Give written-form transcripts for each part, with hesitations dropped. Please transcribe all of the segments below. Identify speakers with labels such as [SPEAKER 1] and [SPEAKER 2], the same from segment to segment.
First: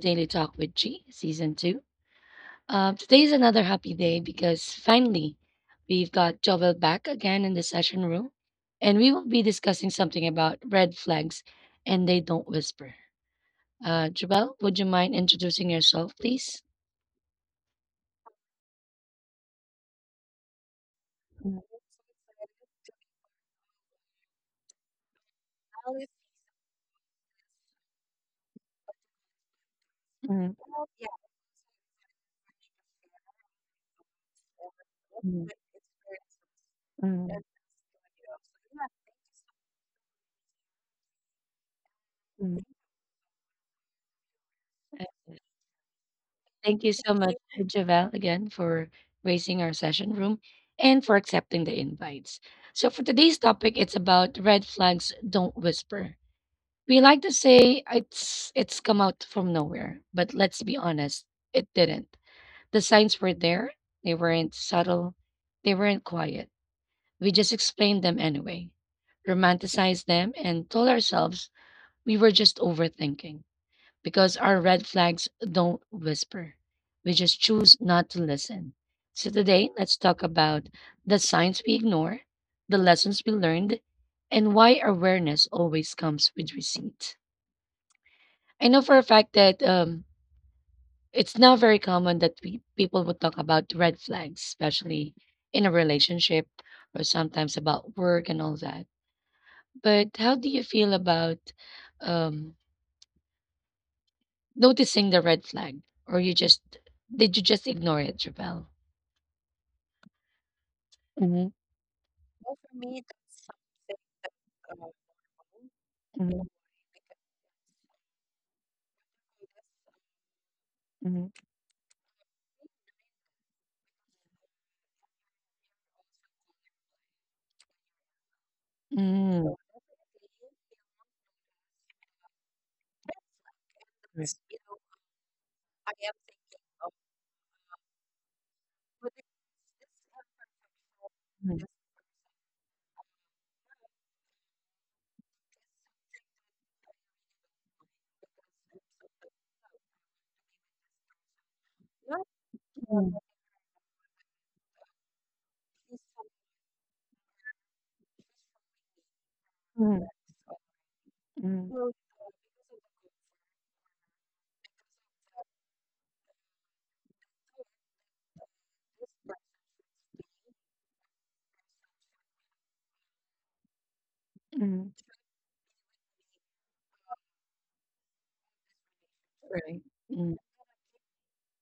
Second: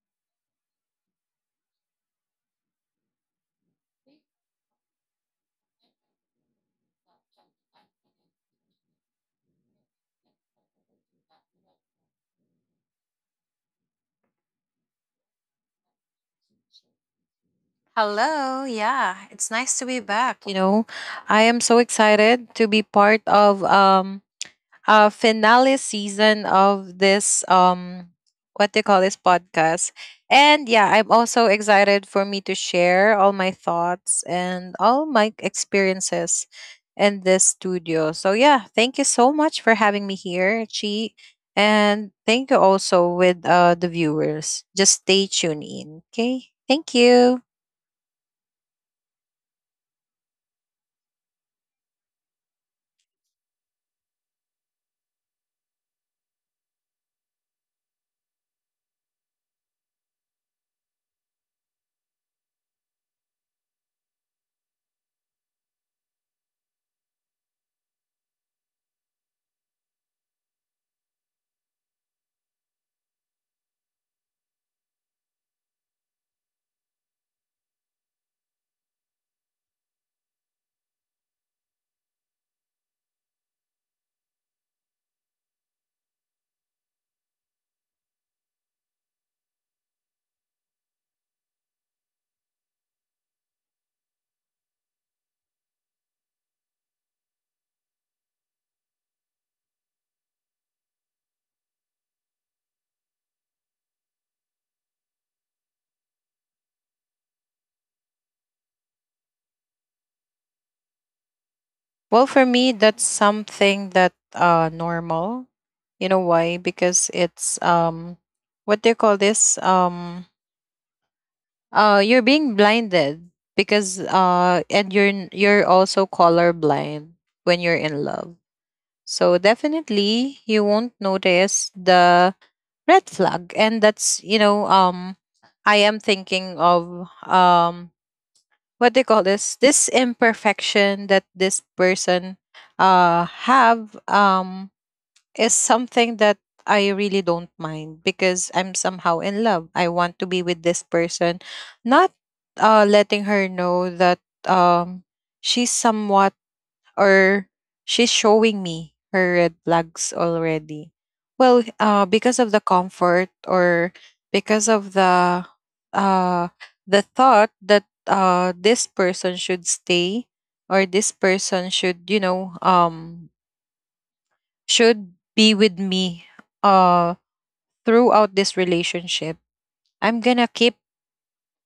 [SPEAKER 1] Daily Talk with G, Season 2. Today is another happy day because finally we've got Jovel back again in the session room, and we will be discussing something about red flags and they don't whisper. Jovel, would you mind introducing yourself, please?
[SPEAKER 2] Hello. Yeah, it's nice to be back. I am so excited to be part of a finale season of this what they call this podcast.
[SPEAKER 1] Mm,
[SPEAKER 2] And yeah, I'm also excited for me to share all my thoughts and all my experiences in
[SPEAKER 1] mm,
[SPEAKER 2] this studio. So yeah, thank you so much for having me here, Chi. And thank you
[SPEAKER 1] mm.
[SPEAKER 2] also with the viewers. Just
[SPEAKER 1] Uh,
[SPEAKER 2] stay tuned in. Okay?
[SPEAKER 1] Thank
[SPEAKER 2] Thank
[SPEAKER 1] you, so
[SPEAKER 2] you.
[SPEAKER 1] much, Javel, again for gracing our session room and for accepting the invites. So for today's topic, it's about red flags don't whisper. We like to say it's come out from nowhere, but let's be honest, it didn't. The signs were there, they weren't subtle, they weren't quiet. We just explained them anyway, romanticized them, and told ourselves we were just overthinking because our red flags don't whisper. We just choose not to listen. So today, let's talk about the signs we ignore, the lessons we learned, and why awareness always comes with receipt. I know for a fact that it's not very common that we, people would talk about red flags, especially in a relationship or sometimes about work and all that. But how do you feel about um, noticing the red flag, or you just did you just ignore it, Javel? Mm-hmm,
[SPEAKER 2] Well, for me, that's something that normal. You know
[SPEAKER 1] mm-hmm,
[SPEAKER 2] why? Because it's what do you call this?
[SPEAKER 1] mm-hmm,
[SPEAKER 2] You're being blinded, because and you're you're also colorblind when you're in love. So definitely you won't notice the red flag, and that's, I am thinking of, what they call this imperfection that this person have is something that I really don't mind, because I'm somehow in love. I want to be with this person, not letting
[SPEAKER 1] mm
[SPEAKER 2] her know that um she's somewhat, or she's showing me her red
[SPEAKER 1] mm
[SPEAKER 2] flags already. Well,
[SPEAKER 1] mm
[SPEAKER 2] because of the comfort, or because of uh, the thought that this person should stay, or this person should, you know,
[SPEAKER 1] mm,
[SPEAKER 2] should be with me uh, throughout this relationship,
[SPEAKER 1] right.
[SPEAKER 2] I'm
[SPEAKER 1] Mm-hmm,
[SPEAKER 2] gonna keep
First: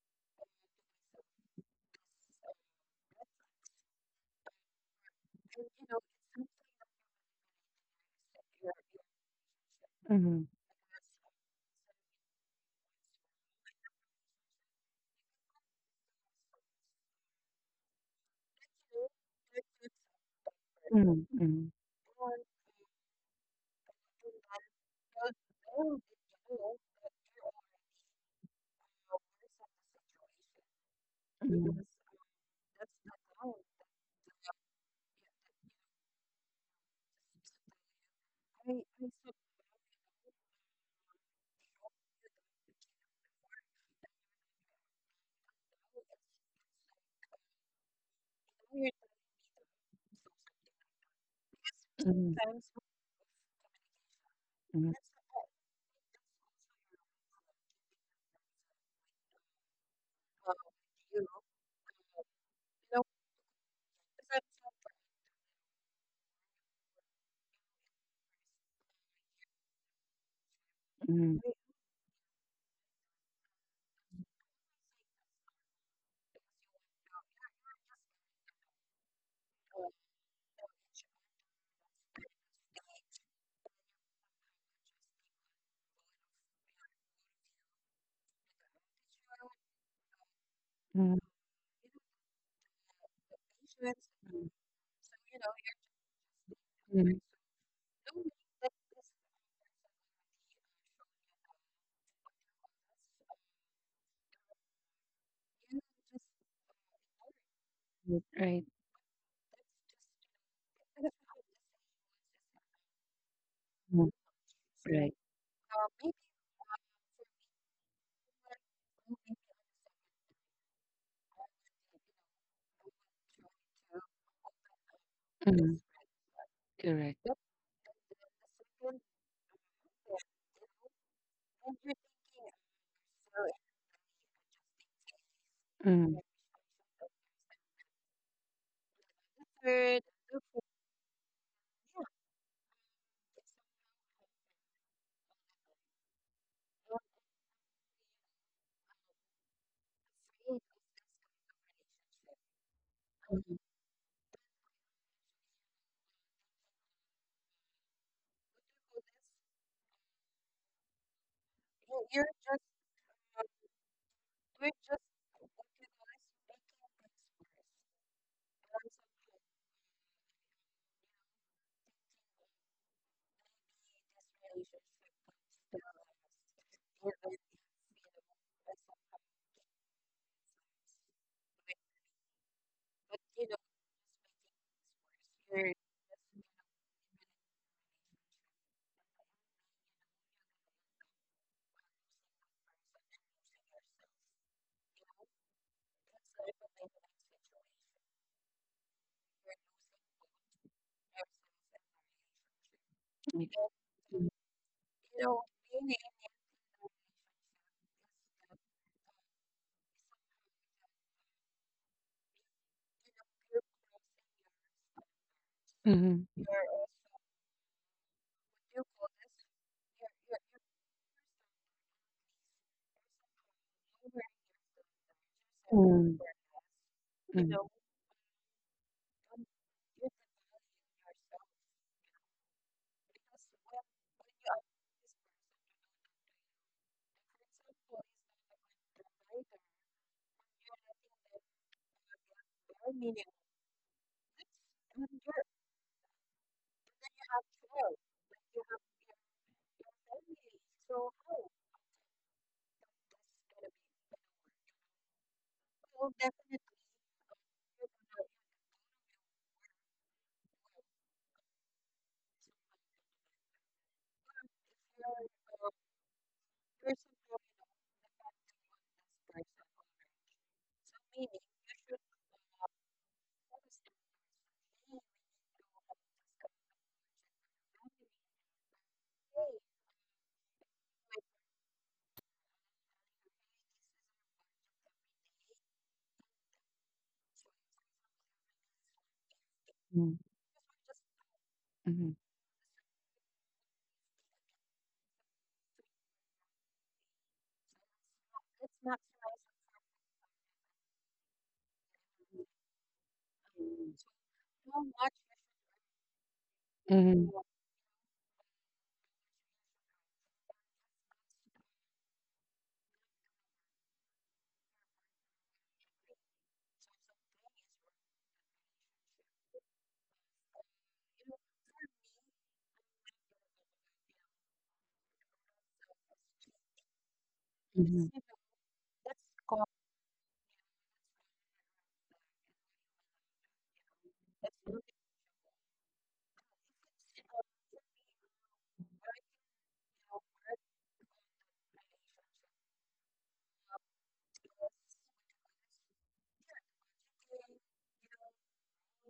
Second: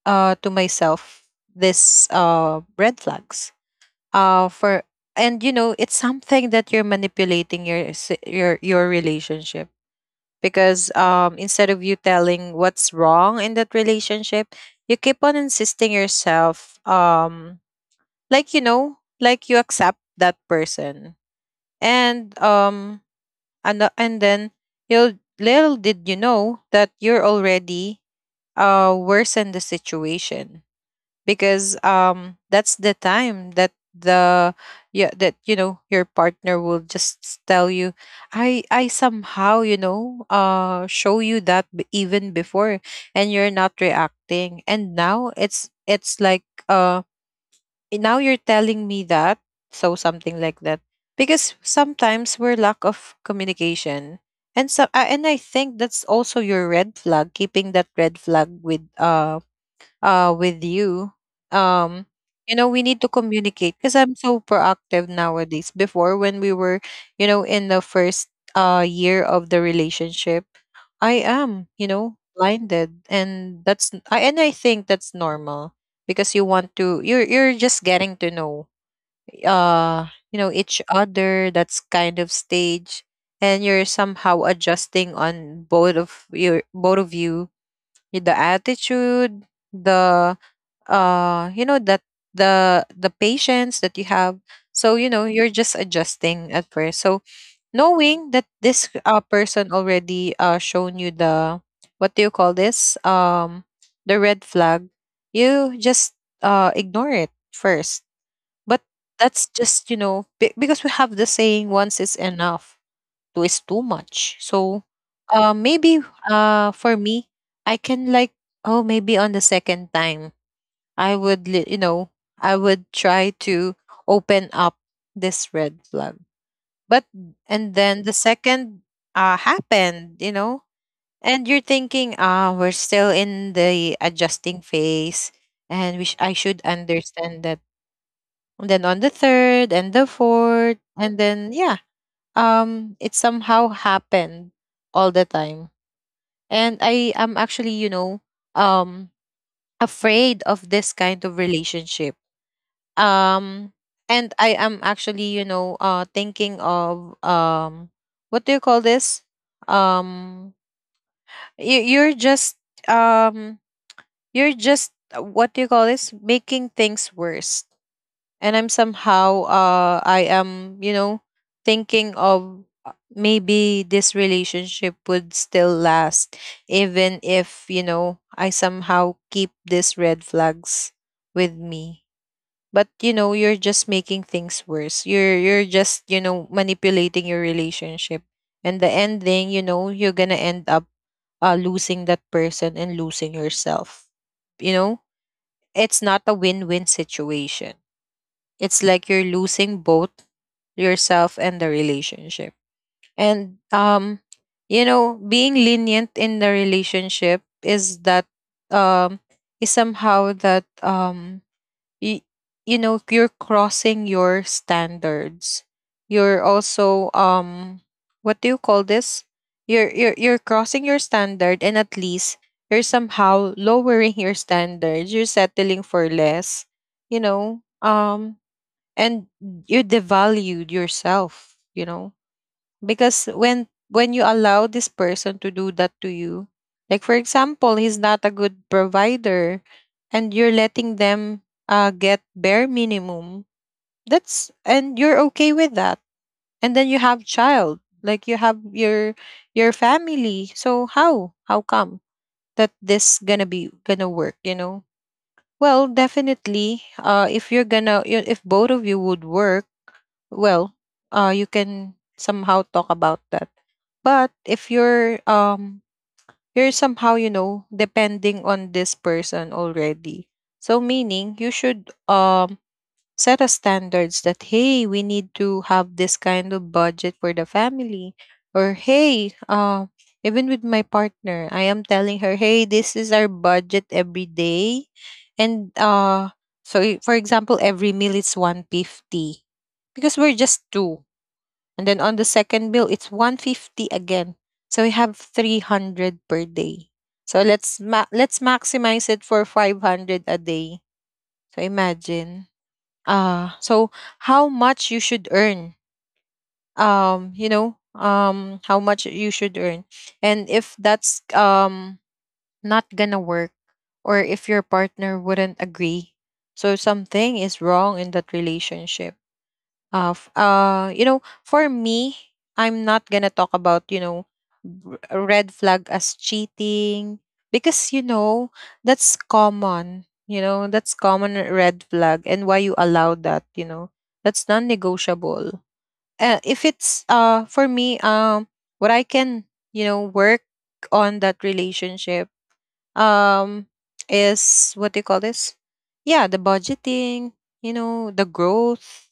[SPEAKER 2] to myself this red flags for. And you know it's something that you're manipulating your s- your relationship,
[SPEAKER 1] mm-hmm,
[SPEAKER 2] because instead of you telling what's wrong in that relationship, you keep on insisting yourself, like, you know, like you accept that person,
[SPEAKER 1] mm-hmm, mm-hmm,
[SPEAKER 2] and and then you, little did you know that you're already worsen the situation. Because that's the time that the, yeah, that, you know, your partner will just tell you, I somehow, you know, show you that, even before, and you're not reacting. And now it's like, uh "Eh, now you're telling me that," so something like that, because sometimes we're lack of communication. And so
[SPEAKER 1] mm,
[SPEAKER 2] and I think that's also your red flag, keeping that red flag with you. um you know, we need to communicate, because I'm so proactive nowadays. Before, when we were, you know, in the first year of the relationship, I
[SPEAKER 1] mm,
[SPEAKER 2] am, you know, blinded, and and I think that's normal, because you want to, you're just getting to know, you know, each other. That's kind of stage. And you're somehow adjusting on both of you, the attitude, the,
[SPEAKER 1] mm.
[SPEAKER 2] you know, that the patience that you have.
[SPEAKER 1] Mm,
[SPEAKER 2] So, you know, you're just adjusting at first. So, knowing that this person already shown you the, what do you call this, the red flag, you just ignore it first.
[SPEAKER 1] mm, right.
[SPEAKER 2] But that's just, you know, because we have the saying, once is enough, two is too
[SPEAKER 1] Mm,
[SPEAKER 2] much. So
[SPEAKER 1] right.
[SPEAKER 2] maybe for me, I can like, oh, maybe on the second time, I would, you know, I would try to open up this red flag. But,
[SPEAKER 1] Correct.
[SPEAKER 2] and then the second happened, you know, and you're thinking, ah, we're still in the adjusting phase, and
[SPEAKER 1] Mm,
[SPEAKER 2] I should understand that. And then on the third and the fourth, and then, yeah, it somehow happened all the time, and I am actually, you know, um afraid of this kind of relationship. um and I am actually, you know, thinking of, what do you call this, um you, you're just um you're just what do you call this, making things worse. And I'm somehow I am, you know, thinking of, maybe this relationship would still last, even if, you know, I somehow keep these red flags with me. But, you know, you're just making things worse. You're just, you know, manipulating your relationship. And the ending, you know, you're gonna end up losing that person and losing yourself. You know, it's not a win-win situation. It's like you're losing both yourself and the relationship. And
[SPEAKER 1] mm,
[SPEAKER 2] you know, being lenient in the relationship is that, um is somehow that, y- you know, you're crossing your standards. You're
[SPEAKER 1] mhm.
[SPEAKER 2] also, what do you call this? You're crossing your standard, and at least you're somehow lowering your standards. You're settling for less. You know, and you devalued yourself, you know, because when you allow this person to do that to you. Like, for example, he's not a good provider, and you're letting them get bare minimum, that's, and you're okay with that. And then you have child, like you have your family. So how come that this gonna be gonna work, you know. Well, definitely, if you're gonna, if both of you would work. Well, you can somehow talk about that. But if you're, you're somehow, you know, depending on this person already. So, meaning, you should set a standards that, hey, we need to have this kind of budget for the family. Or, hey, even with my partner, I am telling her, hey, this is our budget every day. And so, for example, every meal it's 150,
[SPEAKER 1] mm,
[SPEAKER 2] because we're just two. And then on
[SPEAKER 1] mhm,
[SPEAKER 2] the second bill it's 150 again. So we have 300 per day. So let's let's maximize it for 500 a day. So imagine, so how much you should earn,
[SPEAKER 1] mhm,
[SPEAKER 2] you know, how much you should earn. And if that's not gonna work, or if your partner wouldn't agree, so something is wrong in that relationship. You know, for me, I'm not gonna talk about, you know, a red flag as cheating. Because, you know, that's common. You know, that's common red flag, and why you allow that? You know, that's non-negotiable. If it's, for me, what I can, you know, work on that relationship, um is, what do you call this, yeah, the budgeting, you know, the growth.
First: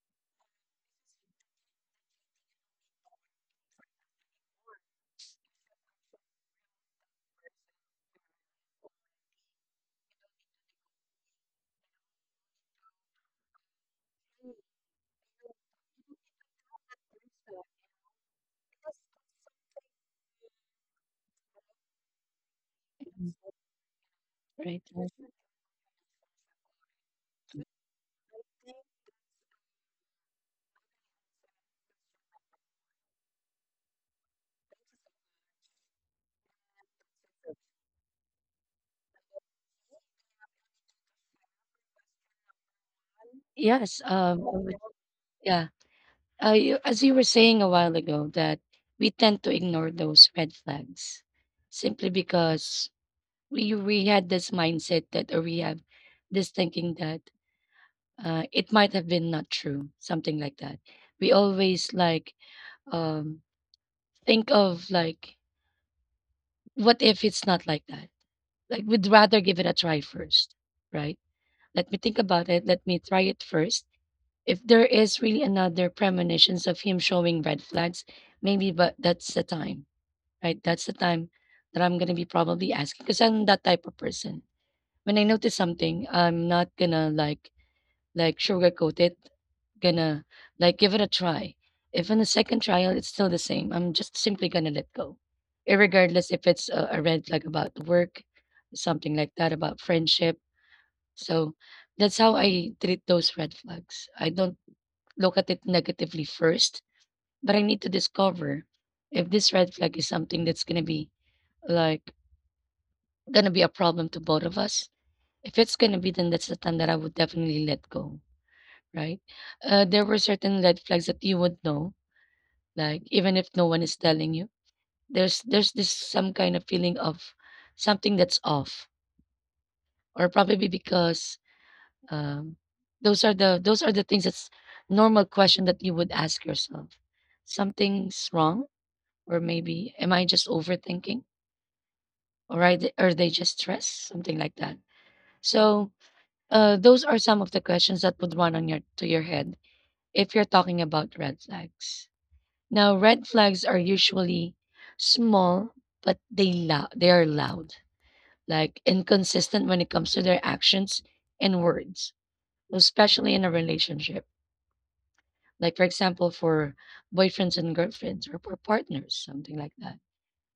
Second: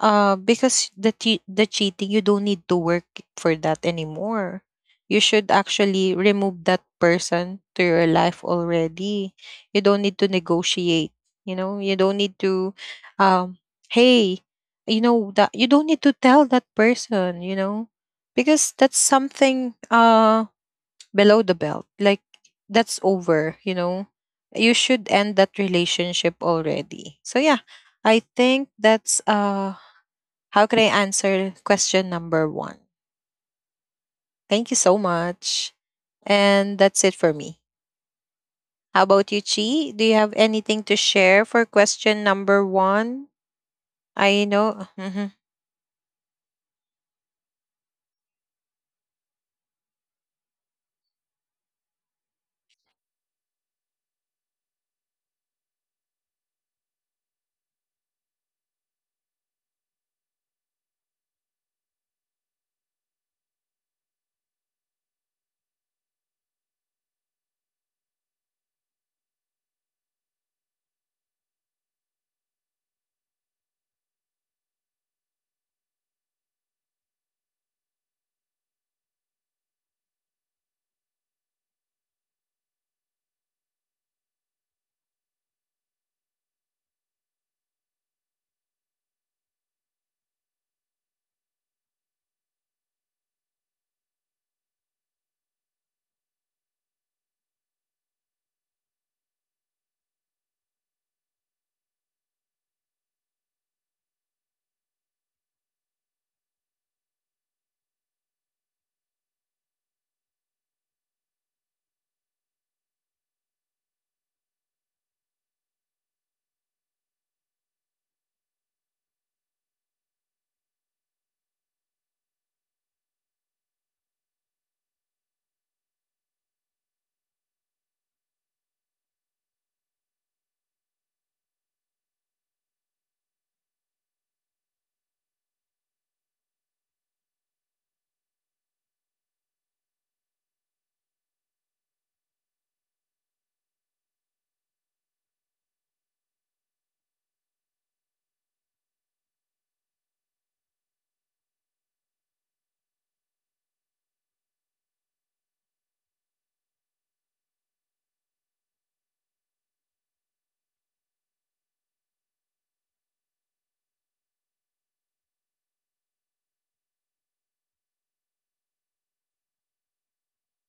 [SPEAKER 2] Because the cheating, you don't need to work for that anymore. You should actually remove that person to your life already. You don't need to negotiate. You know, you don't need to, um, hey, you know that you don't need to tell that person. You know, because that's something below the belt. Like, that's over. You know, you
[SPEAKER 1] Right.
[SPEAKER 2] should end that relationship already. So, yeah, I think that's how can I answer question number one? Thank you so much. And that's it for me. How about you, Chi? Do you have anything to share for question number one?
[SPEAKER 1] Yes.
[SPEAKER 2] I know.
[SPEAKER 1] Yeah. As you were saying a while ago, that we tend to ignore those red flags simply because we had this mindset that, or we have this thinking that it might have been not true, something like that. We always like um think of like what if it's not like that, like we'd rather give it a try first, right? Let me think about it, let me try it first. If there is really another premonitions of him showing red flags, maybe, but that's the time, right? That's the time that I'm gonna be probably asking because I'm that type of person. When I notice something, I'm not gonna like sugarcoat it, gonna like give it a try. If in the second trial it's still the same, I'm just simply gonna let go, irregardless if it's a red flag about work, something like that about friendship. So that's how I treat those red flags. I don't look at it negatively first, but I need to discover if this red flag is something that's gonna be, like, gonna be a problem to both of us. If it's gonna be, then that's the time that I would definitely let go. Right? There were certain red flags that you would know, like even if no one is telling you, there's this some kind of feeling of something that's off, or probably because um, those are the things that's normal question that you would ask yourself. Something's wrong, or maybe am I just overthinking, or I, are they just stressed, something like that. So those are some of the questions that would run on your to your head if you're talking about red flags. Now, red flags are usually small, but they are loud, like inconsistent when it comes to their actions and words, especially in a relationship. Like for example, for boyfriends and girlfriends or for partners, something like that.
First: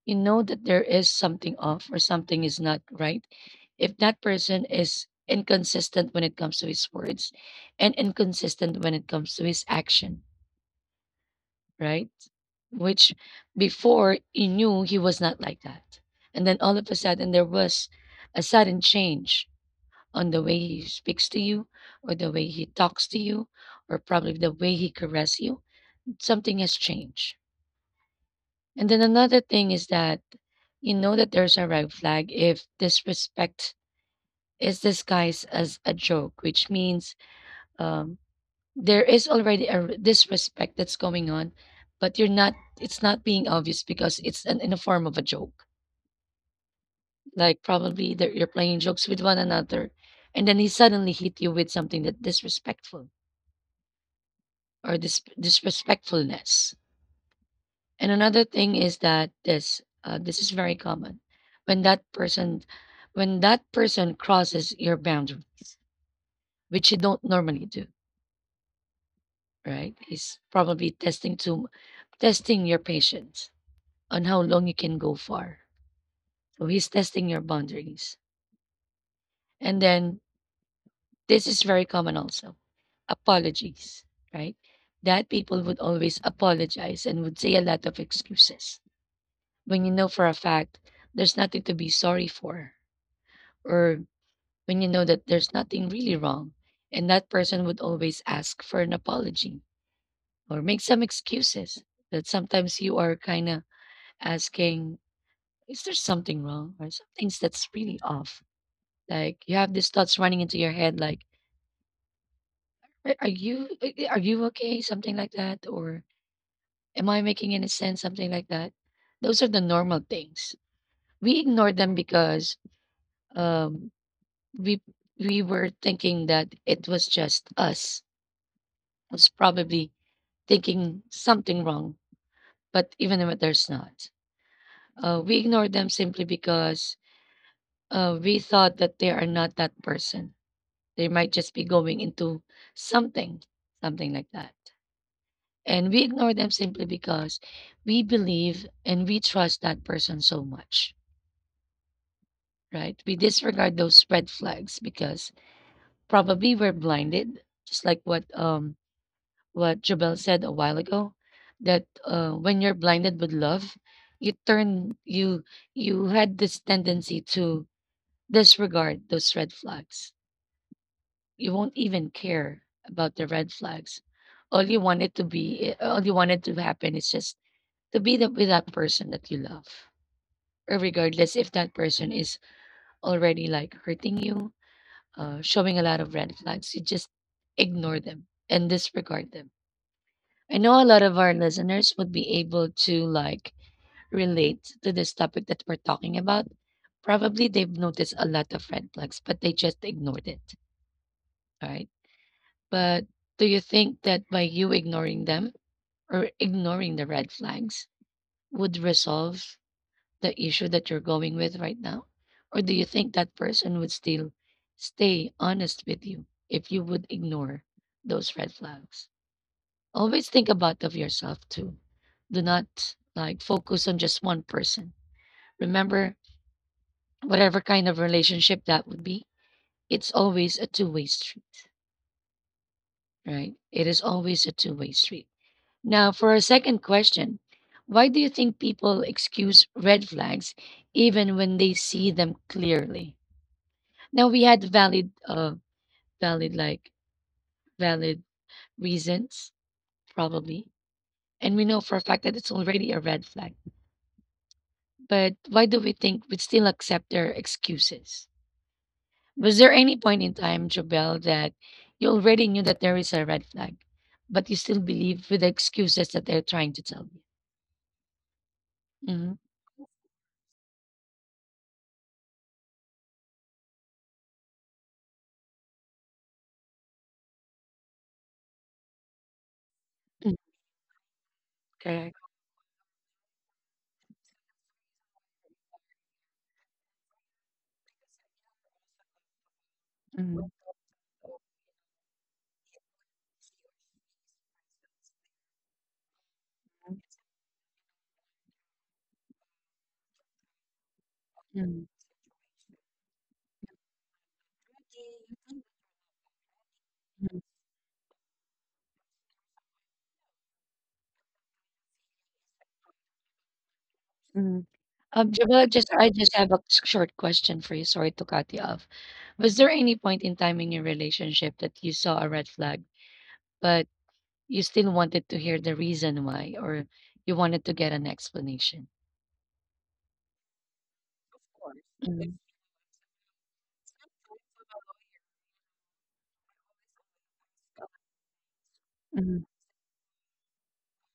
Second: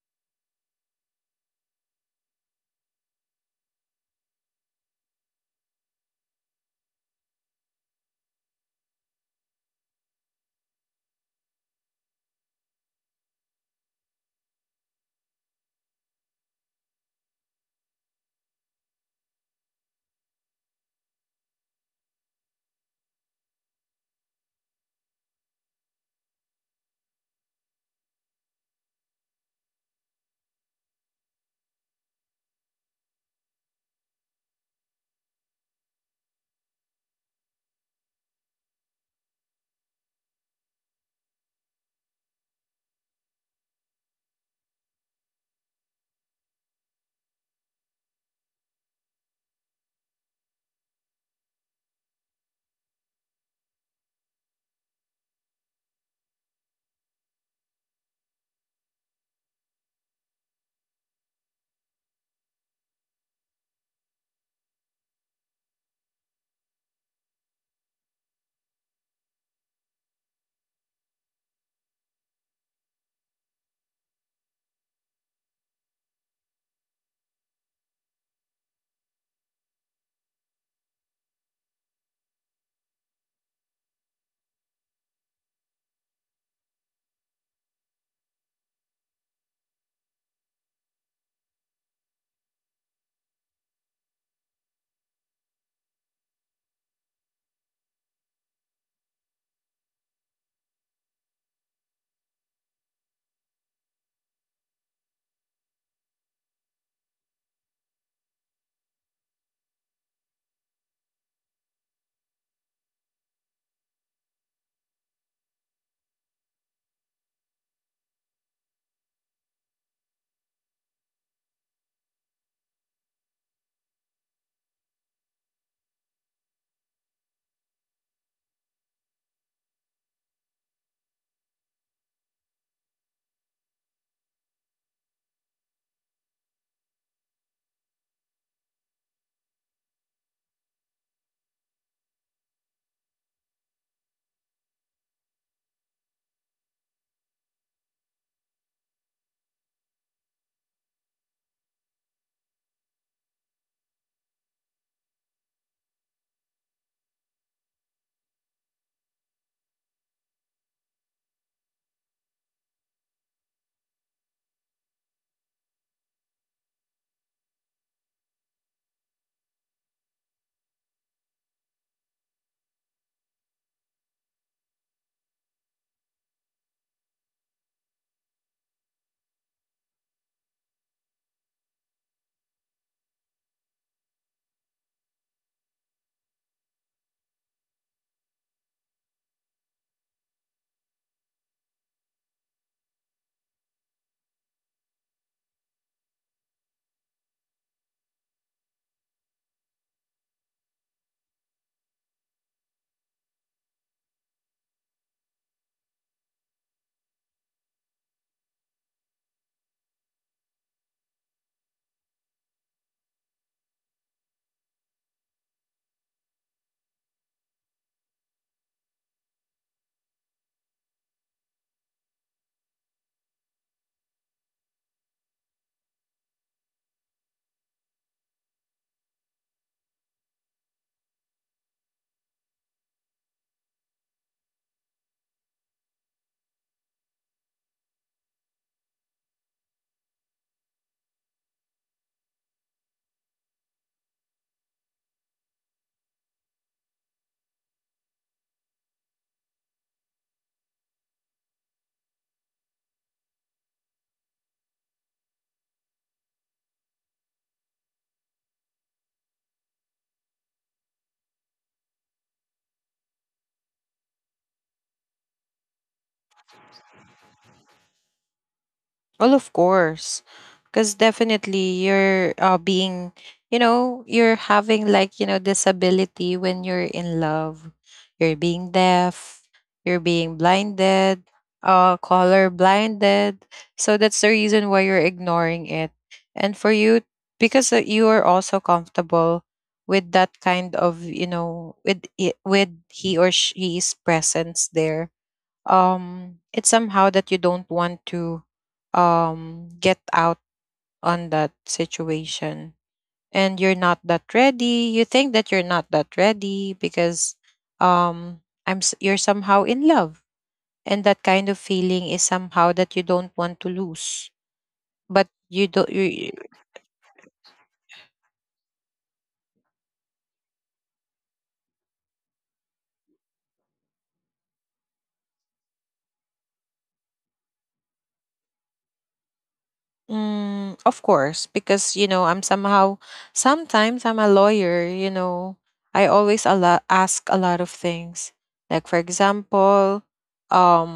[SPEAKER 1] You know that there is something off or something is not right if that person is inconsistent when it comes to his words and inconsistent when it comes to his action, right? Which before he knew he was not like that. And then all of a sudden, there was a sudden change on the way he speaks to you, or the way he talks to you, or probably the way he caresses you. Something has changed. And then another thing is that you know that there's a red flag if disrespect is disguised as a joke, which means um, there is already disrespect that's going on, but you're not. It's not being obvious because it's an, in a form of a joke. Like probably they're, you're playing jokes with one another, and then he suddenly hit you with something that disrespectful or disrespectfulness. And another thing is that this is very common when that person when that person crosses your boundaries, which you don't normally do. Right? He's probably testing your patience on how long you can go far. So he's testing your boundaries. And then this is very common also apologies, right? That people would always apologize and would say a lot of excuses when you know for a fact there's nothing to be sorry for, or when you know that there's nothing really wrong. And that person would always ask for an apology or make some excuses that sometimes you are kind of asking, is there something wrong or something that's really off? Like you have these thoughts running into your head, like, " are you okay?" Something like that, or "Am I making any sense?" Something like that. Those are the normal things. We ignore them because um, we we were thinking that it was just us. Was probably thinking something wrong, but even if there's not, we ignore them simply because we thought that they are not that person. They might just be going into something, something like that. And we ignore them simply because we believe and we trust that person so much, right? We disregard those red flags because probably we're blinded, just like what Jabel said a while ago, that when you're blinded with love, you turn you you had this tendency to disregard those red flags. You won't even care about the red flags. All you wanted to be, all you wanted to happen is just to be the, with that person that you love, or regardless if that person is already like hurting you, showing a lot of red flags, you just ignore them and disregard them. I know a lot of our listeners would be able to like relate to this topic that we're talking about. Probably they've noticed a lot of red flags, but they just ignored it. All right. But do you think that by you ignoring them or ignoring the red flags would resolve the issue that you're going with right now? Or do you think that person would still stay honest with you if you would ignore those red flags? Always think about of yourself too. Do not like focus on just one person. Remember, whatever kind of relationship that would be, it's always a two-way street, right? It is always a two-way street. Now, for our second question, why do you think people excuse red flags even when they see them clearly? No, we had valid, like, valid reasons, probably. And we know for a fact that it's already a red flag. But why do we think we'd still accept their excuses? Was there any point in time, Jobel, that you already knew that there is a red flag, but you still believe with the excuses that they're trying to tell you? hmm
[SPEAKER 2] Well, of course, because definitely you're, being, you know, you're having, like, you know, disability when you're in love. You're being deaf, you're being blinded,
[SPEAKER 1] Correct.
[SPEAKER 2] color blinded. So that's the reason why you're ignoring it. And for you, because you are also comfortable with
[SPEAKER 1] Mm,
[SPEAKER 2] that kind of, you know, with with he or she's presence there. It's somehow that you don't want to get out on that situation, and you're not that ready. You think that you're not that ready because,
[SPEAKER 1] mm,
[SPEAKER 2] um you're somehow in love, and that kind of feeling is somehow that you don't want to lose.
[SPEAKER 1] mm.
[SPEAKER 2] But you
[SPEAKER 1] Jobel,
[SPEAKER 2] don't
[SPEAKER 1] just I
[SPEAKER 2] you...
[SPEAKER 1] just have a short question for you. Sorry to cut you off. Was there any point in time in your relationship that you saw a red flag, but you still wanted to hear the reason why, or you wanted to get an explanation?
[SPEAKER 2] Mm, of course, because, you know, I'm somehow sometimes I'm a lawyer, you know. I always a lot ask a lot of things. Like, for
[SPEAKER 1] Mm, mhm,
[SPEAKER 2] example, um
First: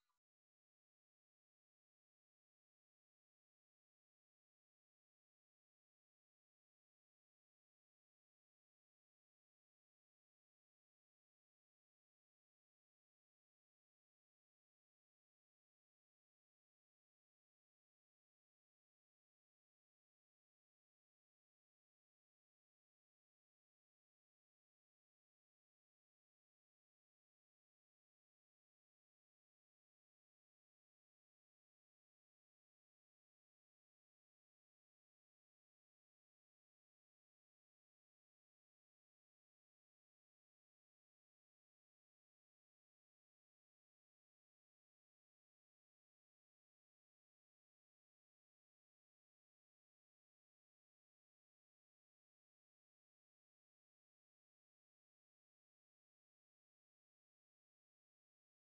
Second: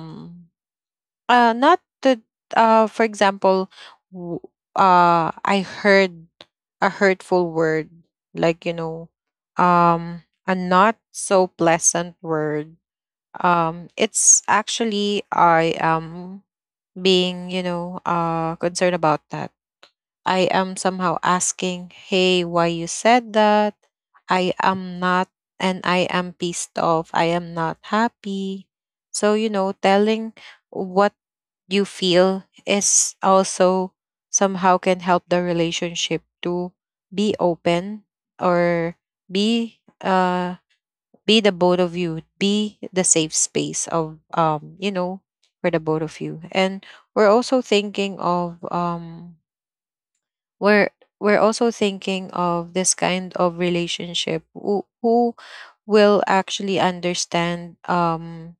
[SPEAKER 2] not that. For example, w- I heard a hurtful word, like, you know, um, a not so pleasant word. It's actually I am being, you know, concerned about that. I am somehow asking, hey, why you said that? I am not, and I am pissed off. I am not happy. So, you know, telling what you feel is also somehow can help the relationship to be open, or be, be the both of you, be the safe space of, you know, for the both of you. And we're also thinking of, we're we're also thinking of this kind of relationship, who will actually understand,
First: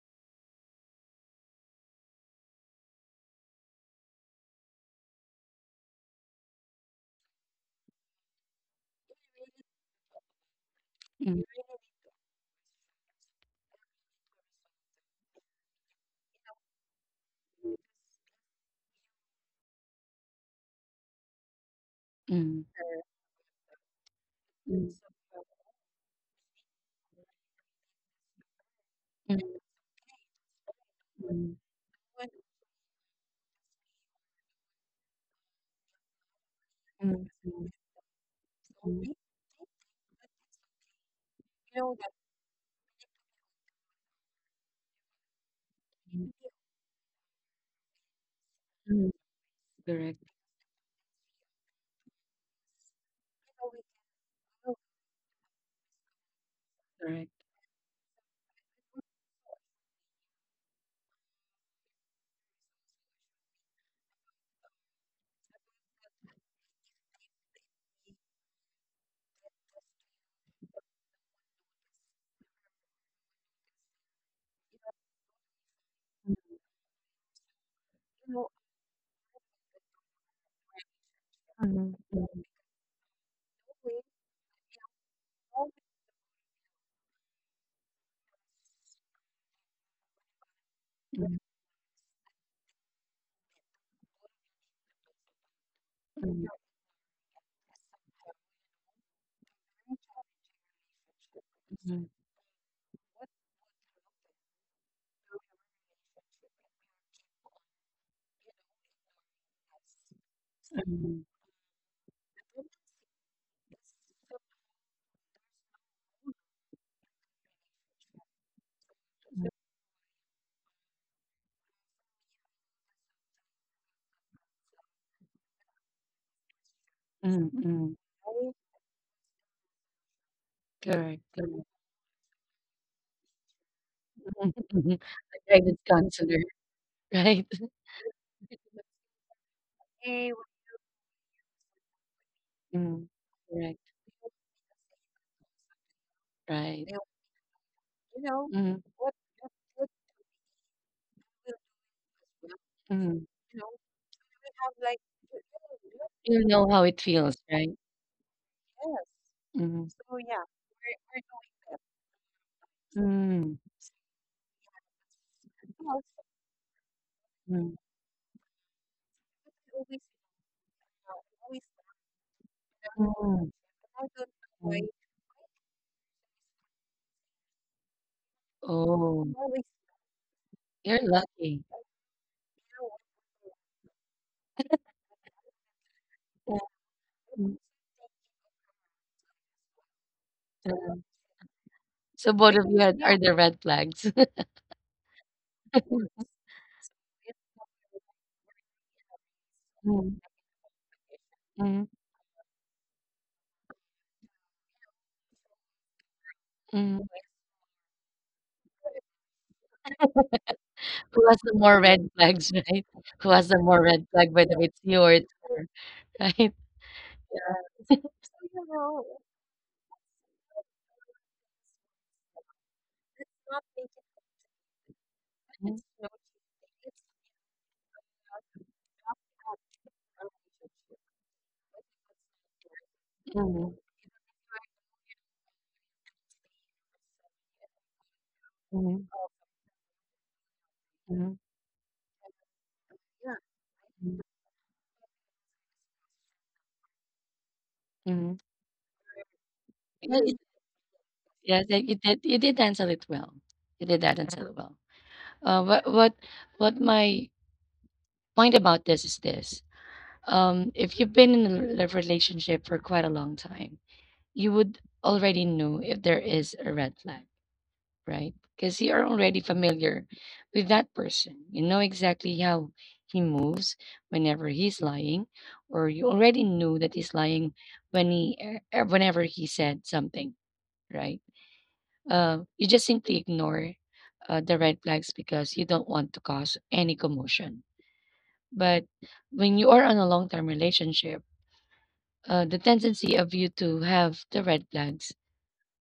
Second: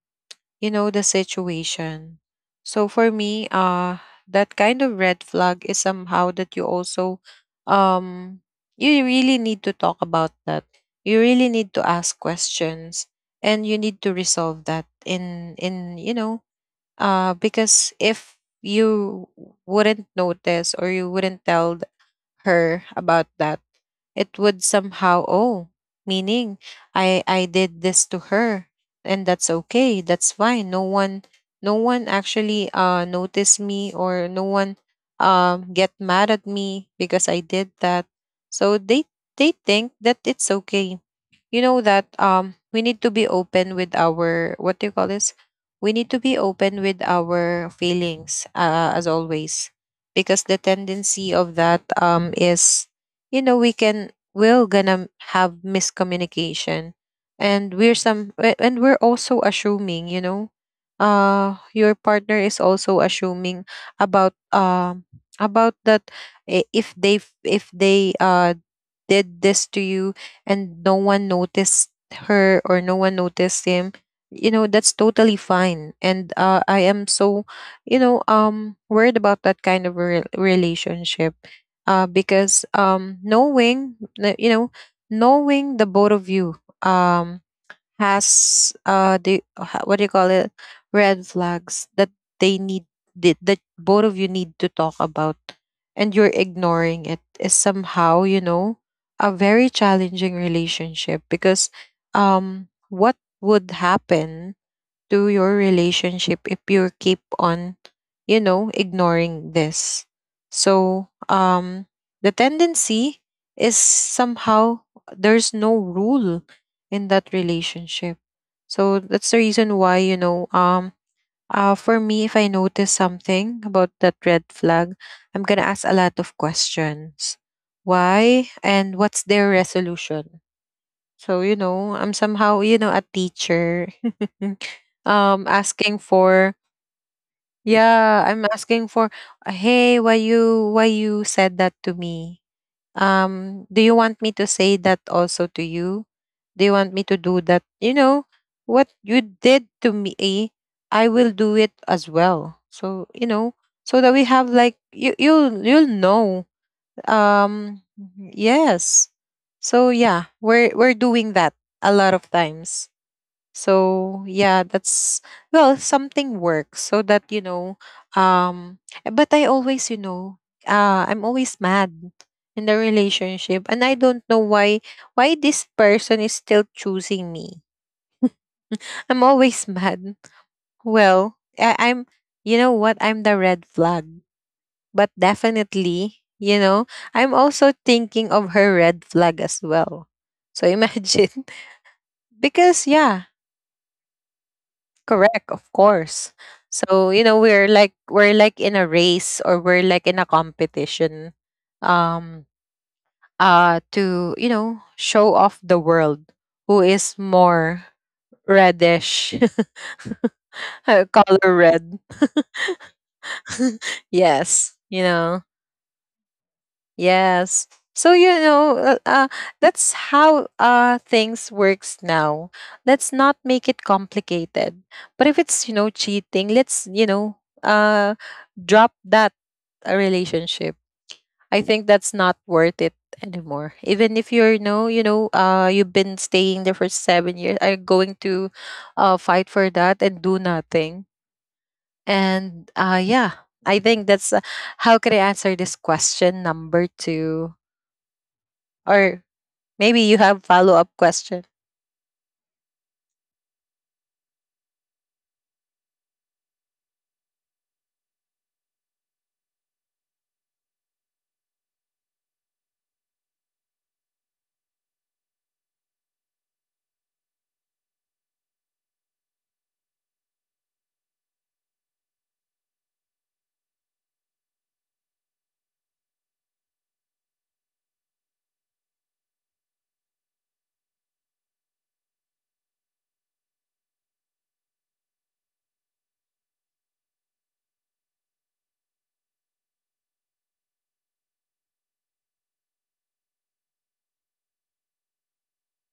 [SPEAKER 2] you know, the situation. So for me, that kind of red flag is somehow that you also, um you really need to talk about that. You
[SPEAKER 1] you
[SPEAKER 2] really need to ask questions, and you need to resolve that in you know because if you wouldn't notice, or you wouldn't tell
[SPEAKER 1] mm,
[SPEAKER 2] her about that, it would
[SPEAKER 1] really
[SPEAKER 2] somehow, oh, meaning, I did this to her, and
[SPEAKER 1] mm,
[SPEAKER 2] that's okay. That's fine. No one,
[SPEAKER 1] mm,
[SPEAKER 2] no one actually noticed me, or no one get mad at me because
[SPEAKER 1] mm,
[SPEAKER 2] I
[SPEAKER 1] mm,
[SPEAKER 2] did
[SPEAKER 1] mm,
[SPEAKER 2] that. So they think that it's okay, you know that we need to be open with our — what do you call this — we need to be
[SPEAKER 1] mm,
[SPEAKER 2] open with our feelings, as
[SPEAKER 1] mm.
[SPEAKER 2] always, because
[SPEAKER 1] Correct,
[SPEAKER 2] the tendency of that is, you know, we're gonna have miscommunication.
[SPEAKER 1] correct.
[SPEAKER 2] And and we're also assuming, you know, your partner is also assuming about um about that. If they if they did this to you and no one noticed her or no one noticed him, you know, that's totally fine. And
[SPEAKER 1] Mm,
[SPEAKER 2] I am so, you know, worried about that kind of a relationship,
[SPEAKER 1] mm,
[SPEAKER 2] because knowing that, you know, knowing the both of you, has what do you call it — red
[SPEAKER 1] mm,
[SPEAKER 2] flags that they need, that both of you need to talk about, and you're
[SPEAKER 1] mm, mm,
[SPEAKER 2] ignoring it is somehow, you know, a very challenging relationship. Because, what would happen to your relationship if you keep on, you know, ignoring this? So,
[SPEAKER 1] mm,
[SPEAKER 2] the tendency is somehow there's no rule in that relationship. So that's the reason why, you know, for me, if I notice something about that red flag, I'm gonna ask a lot of questions.
[SPEAKER 1] mm, mm.
[SPEAKER 2] Why, and what's their resolution? So,
[SPEAKER 1] Correct,
[SPEAKER 2] you know,
[SPEAKER 1] correct.
[SPEAKER 2] I'm somehow, you know, a teacher. Mm.
[SPEAKER 1] Mhm.
[SPEAKER 2] Asking
[SPEAKER 1] Guidance
[SPEAKER 2] for —
[SPEAKER 1] counselor, right?
[SPEAKER 2] yeah, I'm asking for, hey, why you said that to me,
[SPEAKER 1] Mm,
[SPEAKER 2] do
[SPEAKER 1] Correct,
[SPEAKER 2] you want me to say that also to you, do you want
[SPEAKER 1] right.
[SPEAKER 2] me to do that, you know,
[SPEAKER 1] Mm,
[SPEAKER 2] what you did to me? Eh, I will do it as well, so, you
[SPEAKER 1] mm.
[SPEAKER 2] know, so that we have like — you'll you'll know.
[SPEAKER 1] You know how it feels, right?
[SPEAKER 2] um yes. So
[SPEAKER 1] Mhm.
[SPEAKER 2] yeah, we're doing that a lot of times.
[SPEAKER 1] Mm,
[SPEAKER 2] So yeah, that's — well, something works, so that you know.
[SPEAKER 1] mm,
[SPEAKER 2] But I always, you know, I'm always mad in the
[SPEAKER 1] mm,
[SPEAKER 2] relationship,
[SPEAKER 1] mm.
[SPEAKER 2] and I don't know why — why this person is still choosing me. I'm
[SPEAKER 1] Oh,
[SPEAKER 2] always mad.
[SPEAKER 1] you're
[SPEAKER 2] Well, I,
[SPEAKER 1] lucky.
[SPEAKER 2] I'm, you know what? I'm the red flag, but definitely, you know, I'm also
[SPEAKER 1] Mm.
[SPEAKER 2] thinking of her red flag as well. So imagine
[SPEAKER 1] So both
[SPEAKER 2] because
[SPEAKER 1] of you had
[SPEAKER 2] yeah,
[SPEAKER 1] are the red flags.
[SPEAKER 2] correct, of course. So, you know, we're like in a race, or we're
[SPEAKER 1] Mm,
[SPEAKER 2] like in
[SPEAKER 1] mm,
[SPEAKER 2] a competition,
[SPEAKER 1] mm.
[SPEAKER 2] um to, you know, show off the world who
[SPEAKER 1] mm.
[SPEAKER 2] is more reddish
[SPEAKER 1] Who
[SPEAKER 2] color
[SPEAKER 1] has the more
[SPEAKER 2] red.
[SPEAKER 1] red flags, right? Who has the more red flag, whether
[SPEAKER 2] Yes,
[SPEAKER 1] it's
[SPEAKER 2] you
[SPEAKER 1] you or it's
[SPEAKER 2] know.
[SPEAKER 1] her, right?
[SPEAKER 2] Yes. So you know, that's how things works now. Let's not make it complicated. But if it's, you know, cheating, let's, you know, drop that relationship. I think that's not worth it anymore.
[SPEAKER 1] Mm,
[SPEAKER 2] Even if you're, you know, you've been staying there for 7 years, are going to
[SPEAKER 1] mm,
[SPEAKER 2] fight for that and do nothing.
[SPEAKER 1] mm,
[SPEAKER 2] And yeah, I think that's
[SPEAKER 1] mm,
[SPEAKER 2] how can I answer this question number two?
[SPEAKER 1] mm.
[SPEAKER 2] Or maybe you have follow-up question.
[SPEAKER 1] Yes, and you did. You did answer it well. You did that answer it well. Uh, what what what my point about this is this. If you've been in a relationship for quite a long time, you would already know if there is a red flag, right? Because you are already familiar with that person. You know exactly how he moves whenever he's lying, or you already knew that he's lying when he, whenever he said something, right? You just simply ignore the red flags because you don't want to cause any commotion. But when you are on a long-term relationship, the tendency of you to have the red flags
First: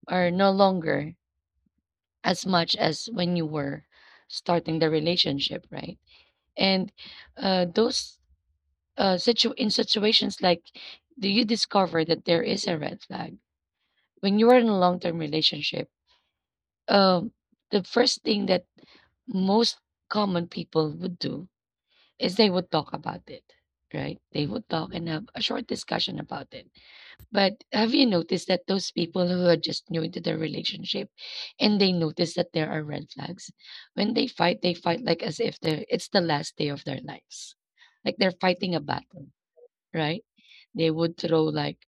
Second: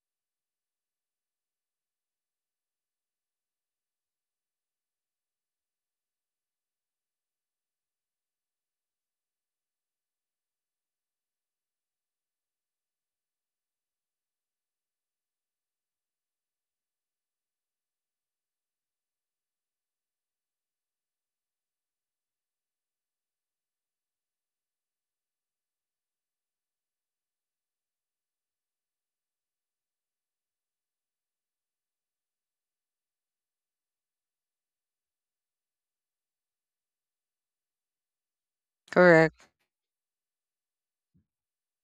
[SPEAKER 1] are no longer as much as when you were starting the relationship, right? And uh, those in situations like, do you discover that there is a red flag when you are in a long-term relationship? Um, the first thing that most common people would do is they would talk about it, right? They would talk and have a short discussion about it. But have you noticed that those people who are just new into their relationship and they notice that there are red flags, when they fight like as if they're it's the last day of their lives. Like they're fighting a battle,
[SPEAKER 2] Correct.
[SPEAKER 1] right? They would throw like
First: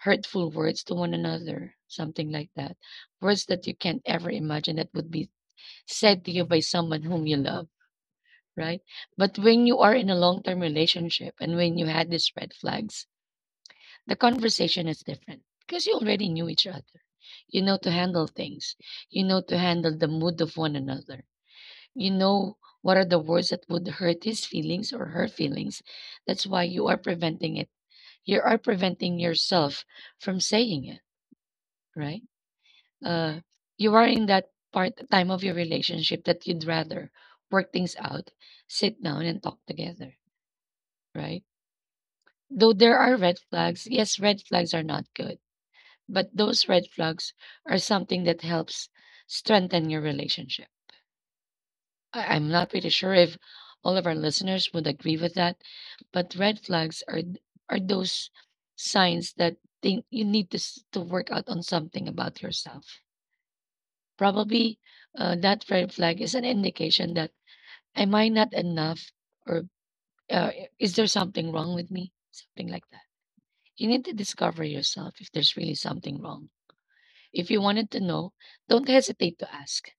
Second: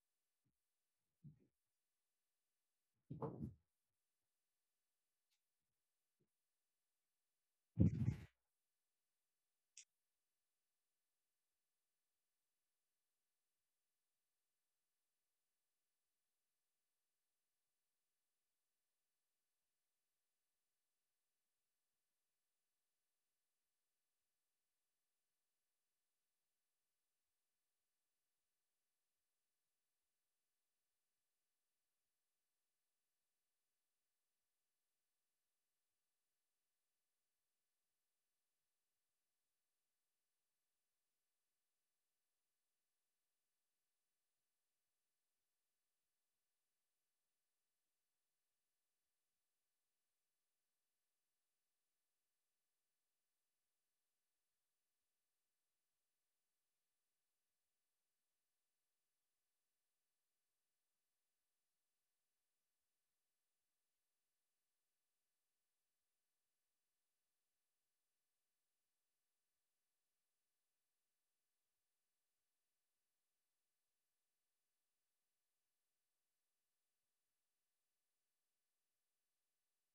[SPEAKER 1] hurtful words to one another, something like that. Words that you can't ever imagine that would be said to you by someone whom you love, right? But when you are in a long term relationship and when you had these red flags, the conversation is different because you already knew each other. You know to handle things. You know to handle the mood of one another. You know what are the words that would hurt his feelings or her feelings. That's why you are preventing it. You are preventing yourself from saying it, right? Uh, you are in that part time of your relationship that you'd rather work things out, sit down and talk together, right? Though there are red flags, yes, red flags are not good. But those red flags are something that helps strengthen your relationship. I'm not pretty sure if all of our listeners would agree with that, but red flags are those signs that think you need to to work out on something about yourself. Probably that red flag is an indication that am I not enough or uh, is there something wrong with me? Something like that. You need to discover yourself if there's really something wrong. If you wanted to know, don't hesitate to ask.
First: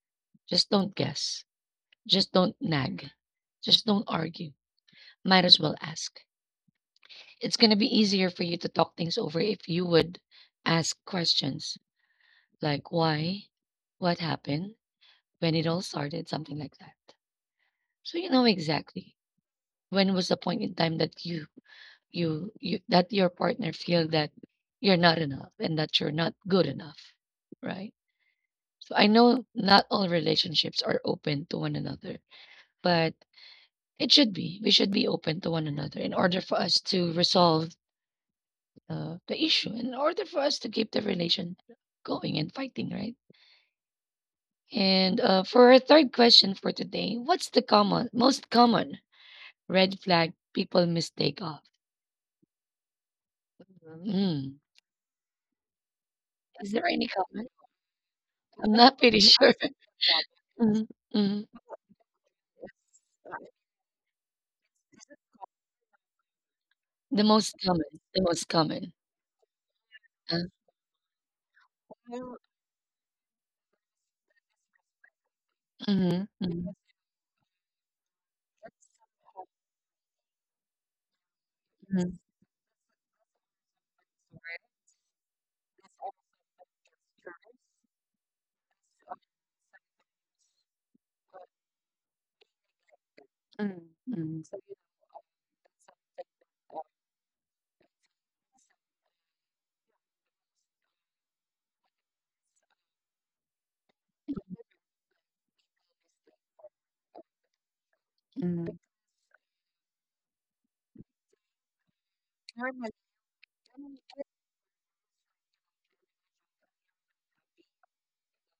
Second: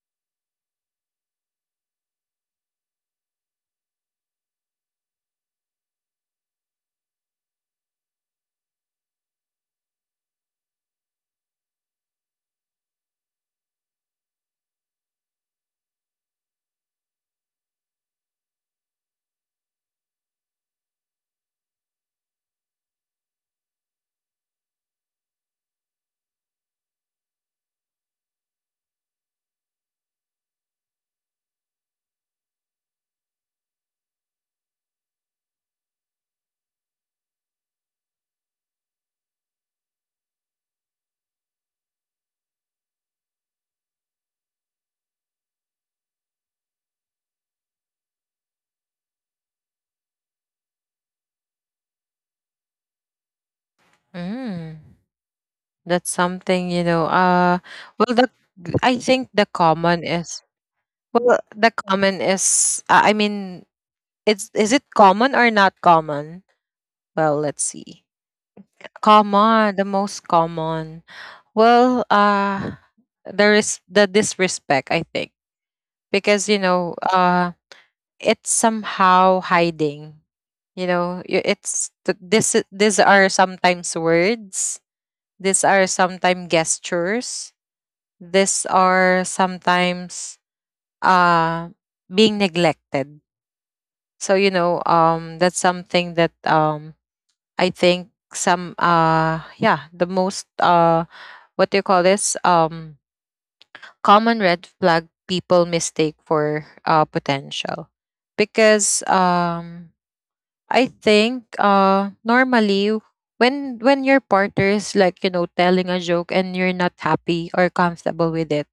[SPEAKER 1] Just don't guess. Just don't nag. Just don't argue. Might as well ask. It's going to be easier for you to talk things over if you would ask questions like why, what happened, when it all started, something like that. So you know exactly when was the point in time that you that your partner feel that you're not enough and that you're not good enough, right? I know not all relationships are open to one another, but it should be. We should be open to one another in order for us to resolve the issue, in order for us to keep the relation going and fighting, right? And for our third question for today, what's the common, most common red flag people mistake of? Mhm. Mm.
[SPEAKER 2] Mm. That's
[SPEAKER 1] Is
[SPEAKER 2] something,
[SPEAKER 1] there
[SPEAKER 2] you
[SPEAKER 1] any
[SPEAKER 2] know.
[SPEAKER 1] common?
[SPEAKER 2] Well the
[SPEAKER 1] I'm not
[SPEAKER 2] I
[SPEAKER 1] pretty
[SPEAKER 2] think the
[SPEAKER 1] sure.
[SPEAKER 2] common is
[SPEAKER 1] Mhm, mhm.
[SPEAKER 2] well the common is, I mean, it's — is it common or not common?
[SPEAKER 1] The
[SPEAKER 2] Well,
[SPEAKER 1] most
[SPEAKER 2] let's
[SPEAKER 1] common,
[SPEAKER 2] see.
[SPEAKER 1] the most common.
[SPEAKER 2] Common, the most
[SPEAKER 1] Uh,
[SPEAKER 2] common. Well, there is the disrespect, I think.
[SPEAKER 1] mhm,
[SPEAKER 2] Because, you
[SPEAKER 1] mhm,
[SPEAKER 2] know, it's somehow hiding. You know, this — these are sometimes words, these are sometimes gestures, these are sometimes uh, being neglected.
[SPEAKER 1] mhm,
[SPEAKER 2] So you
[SPEAKER 1] mhm,
[SPEAKER 2] know, that's something that, I think some, yeah, the most what do you call this, common red flag people mistake for potential,
[SPEAKER 1] mhm,
[SPEAKER 2] because I think, normally, when your partner is like, you know, telling a joke and you're not happy or comfortable with it,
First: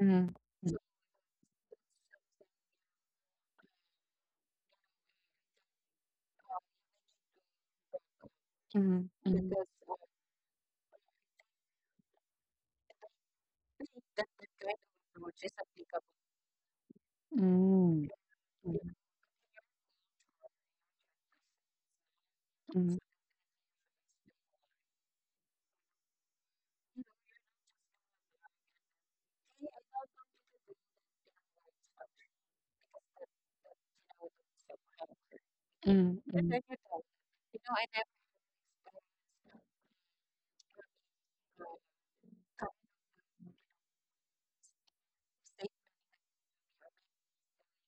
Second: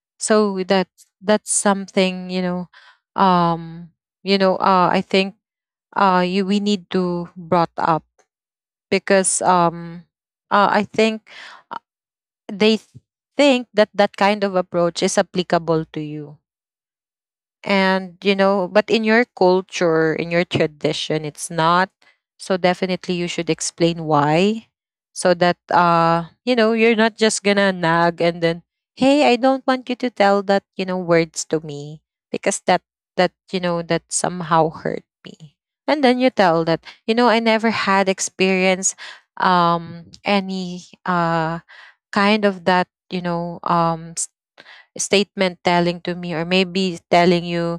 [SPEAKER 1] mhm.
[SPEAKER 2] so that — that's something, you know, um you know, I think, you — we need to brought up,
[SPEAKER 1] Mhm.
[SPEAKER 2] because
[SPEAKER 1] Mhm.
[SPEAKER 2] I think, uh, they think that that kind of approach is applicable to you,
[SPEAKER 1] Mhm.
[SPEAKER 2] and, you know, but in your culture, in your tradition, it's not. So
[SPEAKER 1] Mhm.
[SPEAKER 2] definitely you should explain why, so that, you know, you're not just gonna nag, and then, hey, I don't want you to tell that, you know, words to me, because that — that, you know, that somehow hurt me. And
[SPEAKER 1] Mhm.
[SPEAKER 2] then you
[SPEAKER 1] Mhm.
[SPEAKER 2] tell that, you know, I never had experience, any kind of that, you know, statement telling to me, or maybe telling you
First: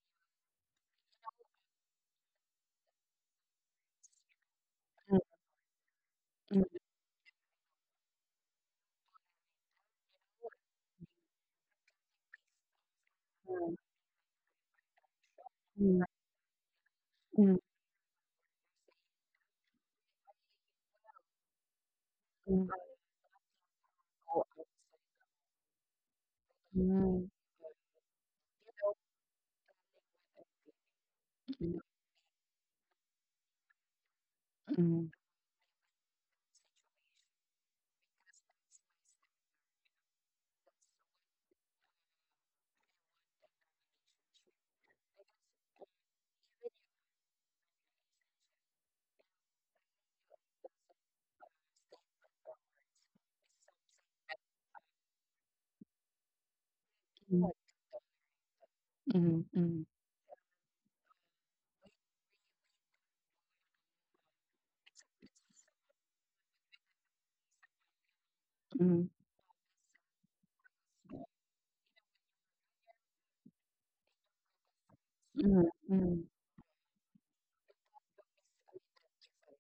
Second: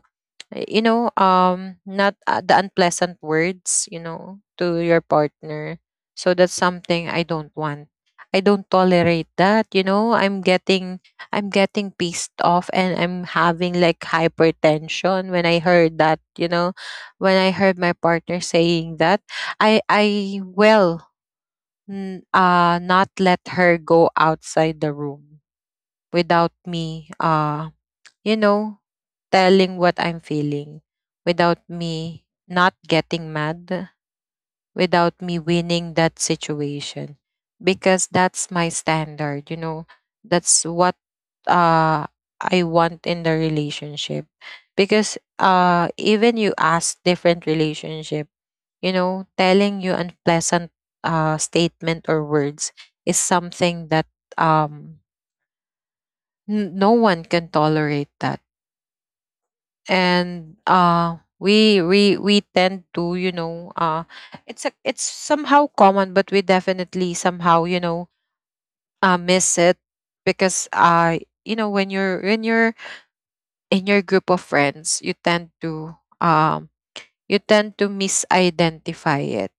[SPEAKER 2] you know, not the unpleasant words, you know, to your partner. So that's
[SPEAKER 1] Mhm.
[SPEAKER 2] something I don't want. I don't tolerate that, you know. I'm getting pissed off, and I'm having like hypertension when I heard that, you know, when I
[SPEAKER 1] Mhm.
[SPEAKER 2] heard my partner saying that. I will not let her go outside the room without me,
[SPEAKER 1] Mhm.
[SPEAKER 2] you know, telling what I'm feeling, without me not getting mad,
[SPEAKER 1] Mhm.
[SPEAKER 2] without me winning that situation. Because that's my standard, you know, that's what uh, I want in the relationship. Because, even you ask different relationship, you know, telling you unpleasant, statement or words is something that, um, no one
[SPEAKER 1] Mhm.
[SPEAKER 2] can tolerate that.
[SPEAKER 1] Mhm. Mhm.
[SPEAKER 2] And uh, we tend to, you know, it's a — it's somehow common, but we definitely somehow, you know,
[SPEAKER 1] Mhm.
[SPEAKER 2] miss it, because you know, when you're — when you're in your group of friends,
[SPEAKER 1] Mhm. Mhm.
[SPEAKER 2] um you tend to misidentify it,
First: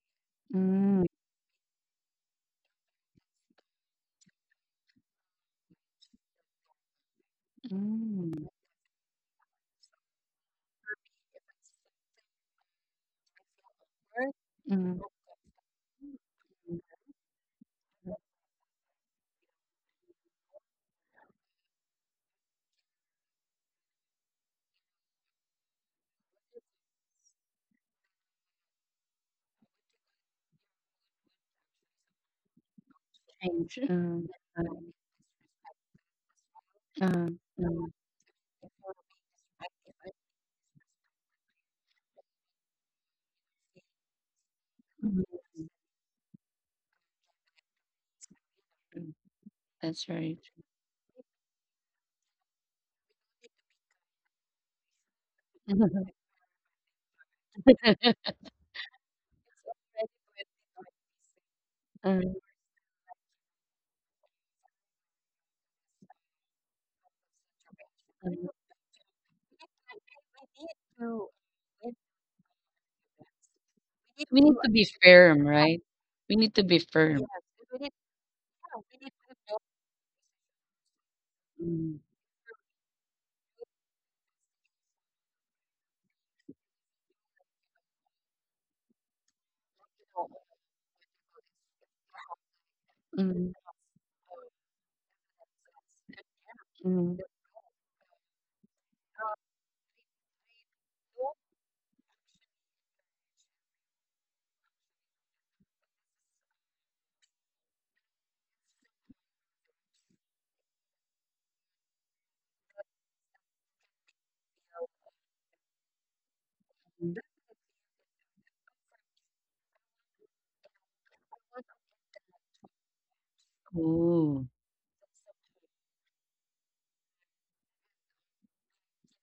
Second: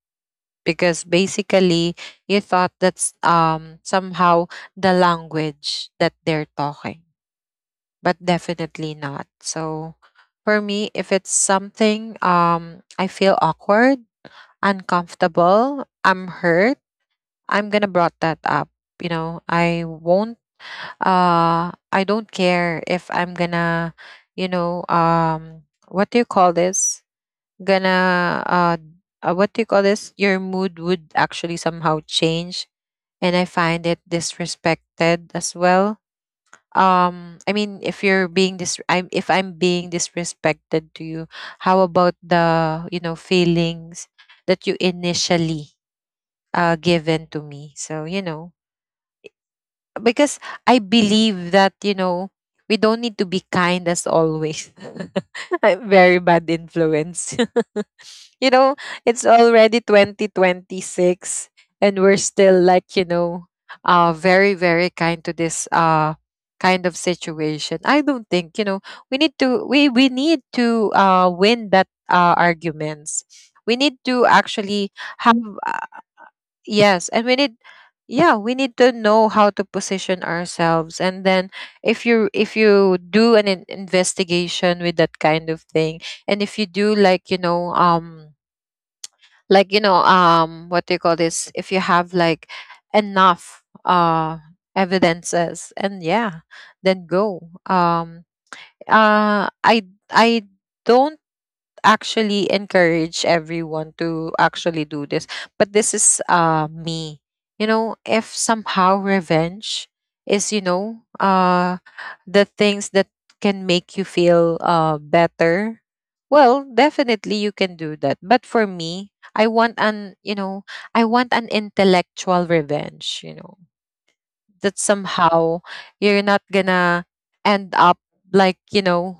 [SPEAKER 1] Mhm.
[SPEAKER 2] because
[SPEAKER 1] Mhm.
[SPEAKER 2] basically you thought that's, somehow, the language that they're talking. But
[SPEAKER 1] Mhm.
[SPEAKER 2] definitely not. So for me, if it's something, I feel awkward,
[SPEAKER 1] Mhm.
[SPEAKER 2] uncomfortable, I'm hurt, I'm gonna brought that up. You know, I won't I don't care if I'm gonna, you know, what do you call this? Gonna what do you call this? Your mood would actually somehow change, and I
[SPEAKER 1] Change.
[SPEAKER 2] find it
[SPEAKER 1] Mhm. Uh,
[SPEAKER 2] disrespected as well.
[SPEAKER 1] uh, mhm.
[SPEAKER 2] I'm — if I'm being disrespected to you, how about the, you know, feelings that you
[SPEAKER 1] Mhm.
[SPEAKER 2] initially given to me? So, you know,
[SPEAKER 1] That's right.
[SPEAKER 2] because I believe that, you know, we don't need to be kind as always. I'm
[SPEAKER 1] Mhm.
[SPEAKER 2] very bad influence You know, it's already 2026 and we're
[SPEAKER 1] Mhm.
[SPEAKER 2] still like, you know, very very kind to this kind of situation. I don't think, you know, we need to win that arguments. We need to
[SPEAKER 1] To be
[SPEAKER 2] actually have,
[SPEAKER 1] firm. We
[SPEAKER 2] uh,
[SPEAKER 1] need to be
[SPEAKER 2] yes,
[SPEAKER 1] firm.
[SPEAKER 2] and we need — yeah, we need to know how to position ourselves, and then,
[SPEAKER 1] Mhm.
[SPEAKER 2] if you — if you do an investigation with that kind of thing, and if you do like, you know, like, you know, what do you call this, if you have like enough
[SPEAKER 1] Mhm.
[SPEAKER 2] evidences, and yeah, then
[SPEAKER 1] Mhm.
[SPEAKER 2] go. um uh i I don't actually encourage everyone to actually do this. But this is me. You know, if somehow revenge is, you know, the things that can make you feel better, well,
[SPEAKER 1] Mhm.
[SPEAKER 2] definitely you can do that. But for me, I want an, you know, I want an intellectual revenge, you know,
[SPEAKER 1] Oh,
[SPEAKER 2] that somehow you're not gonna end up like, you know,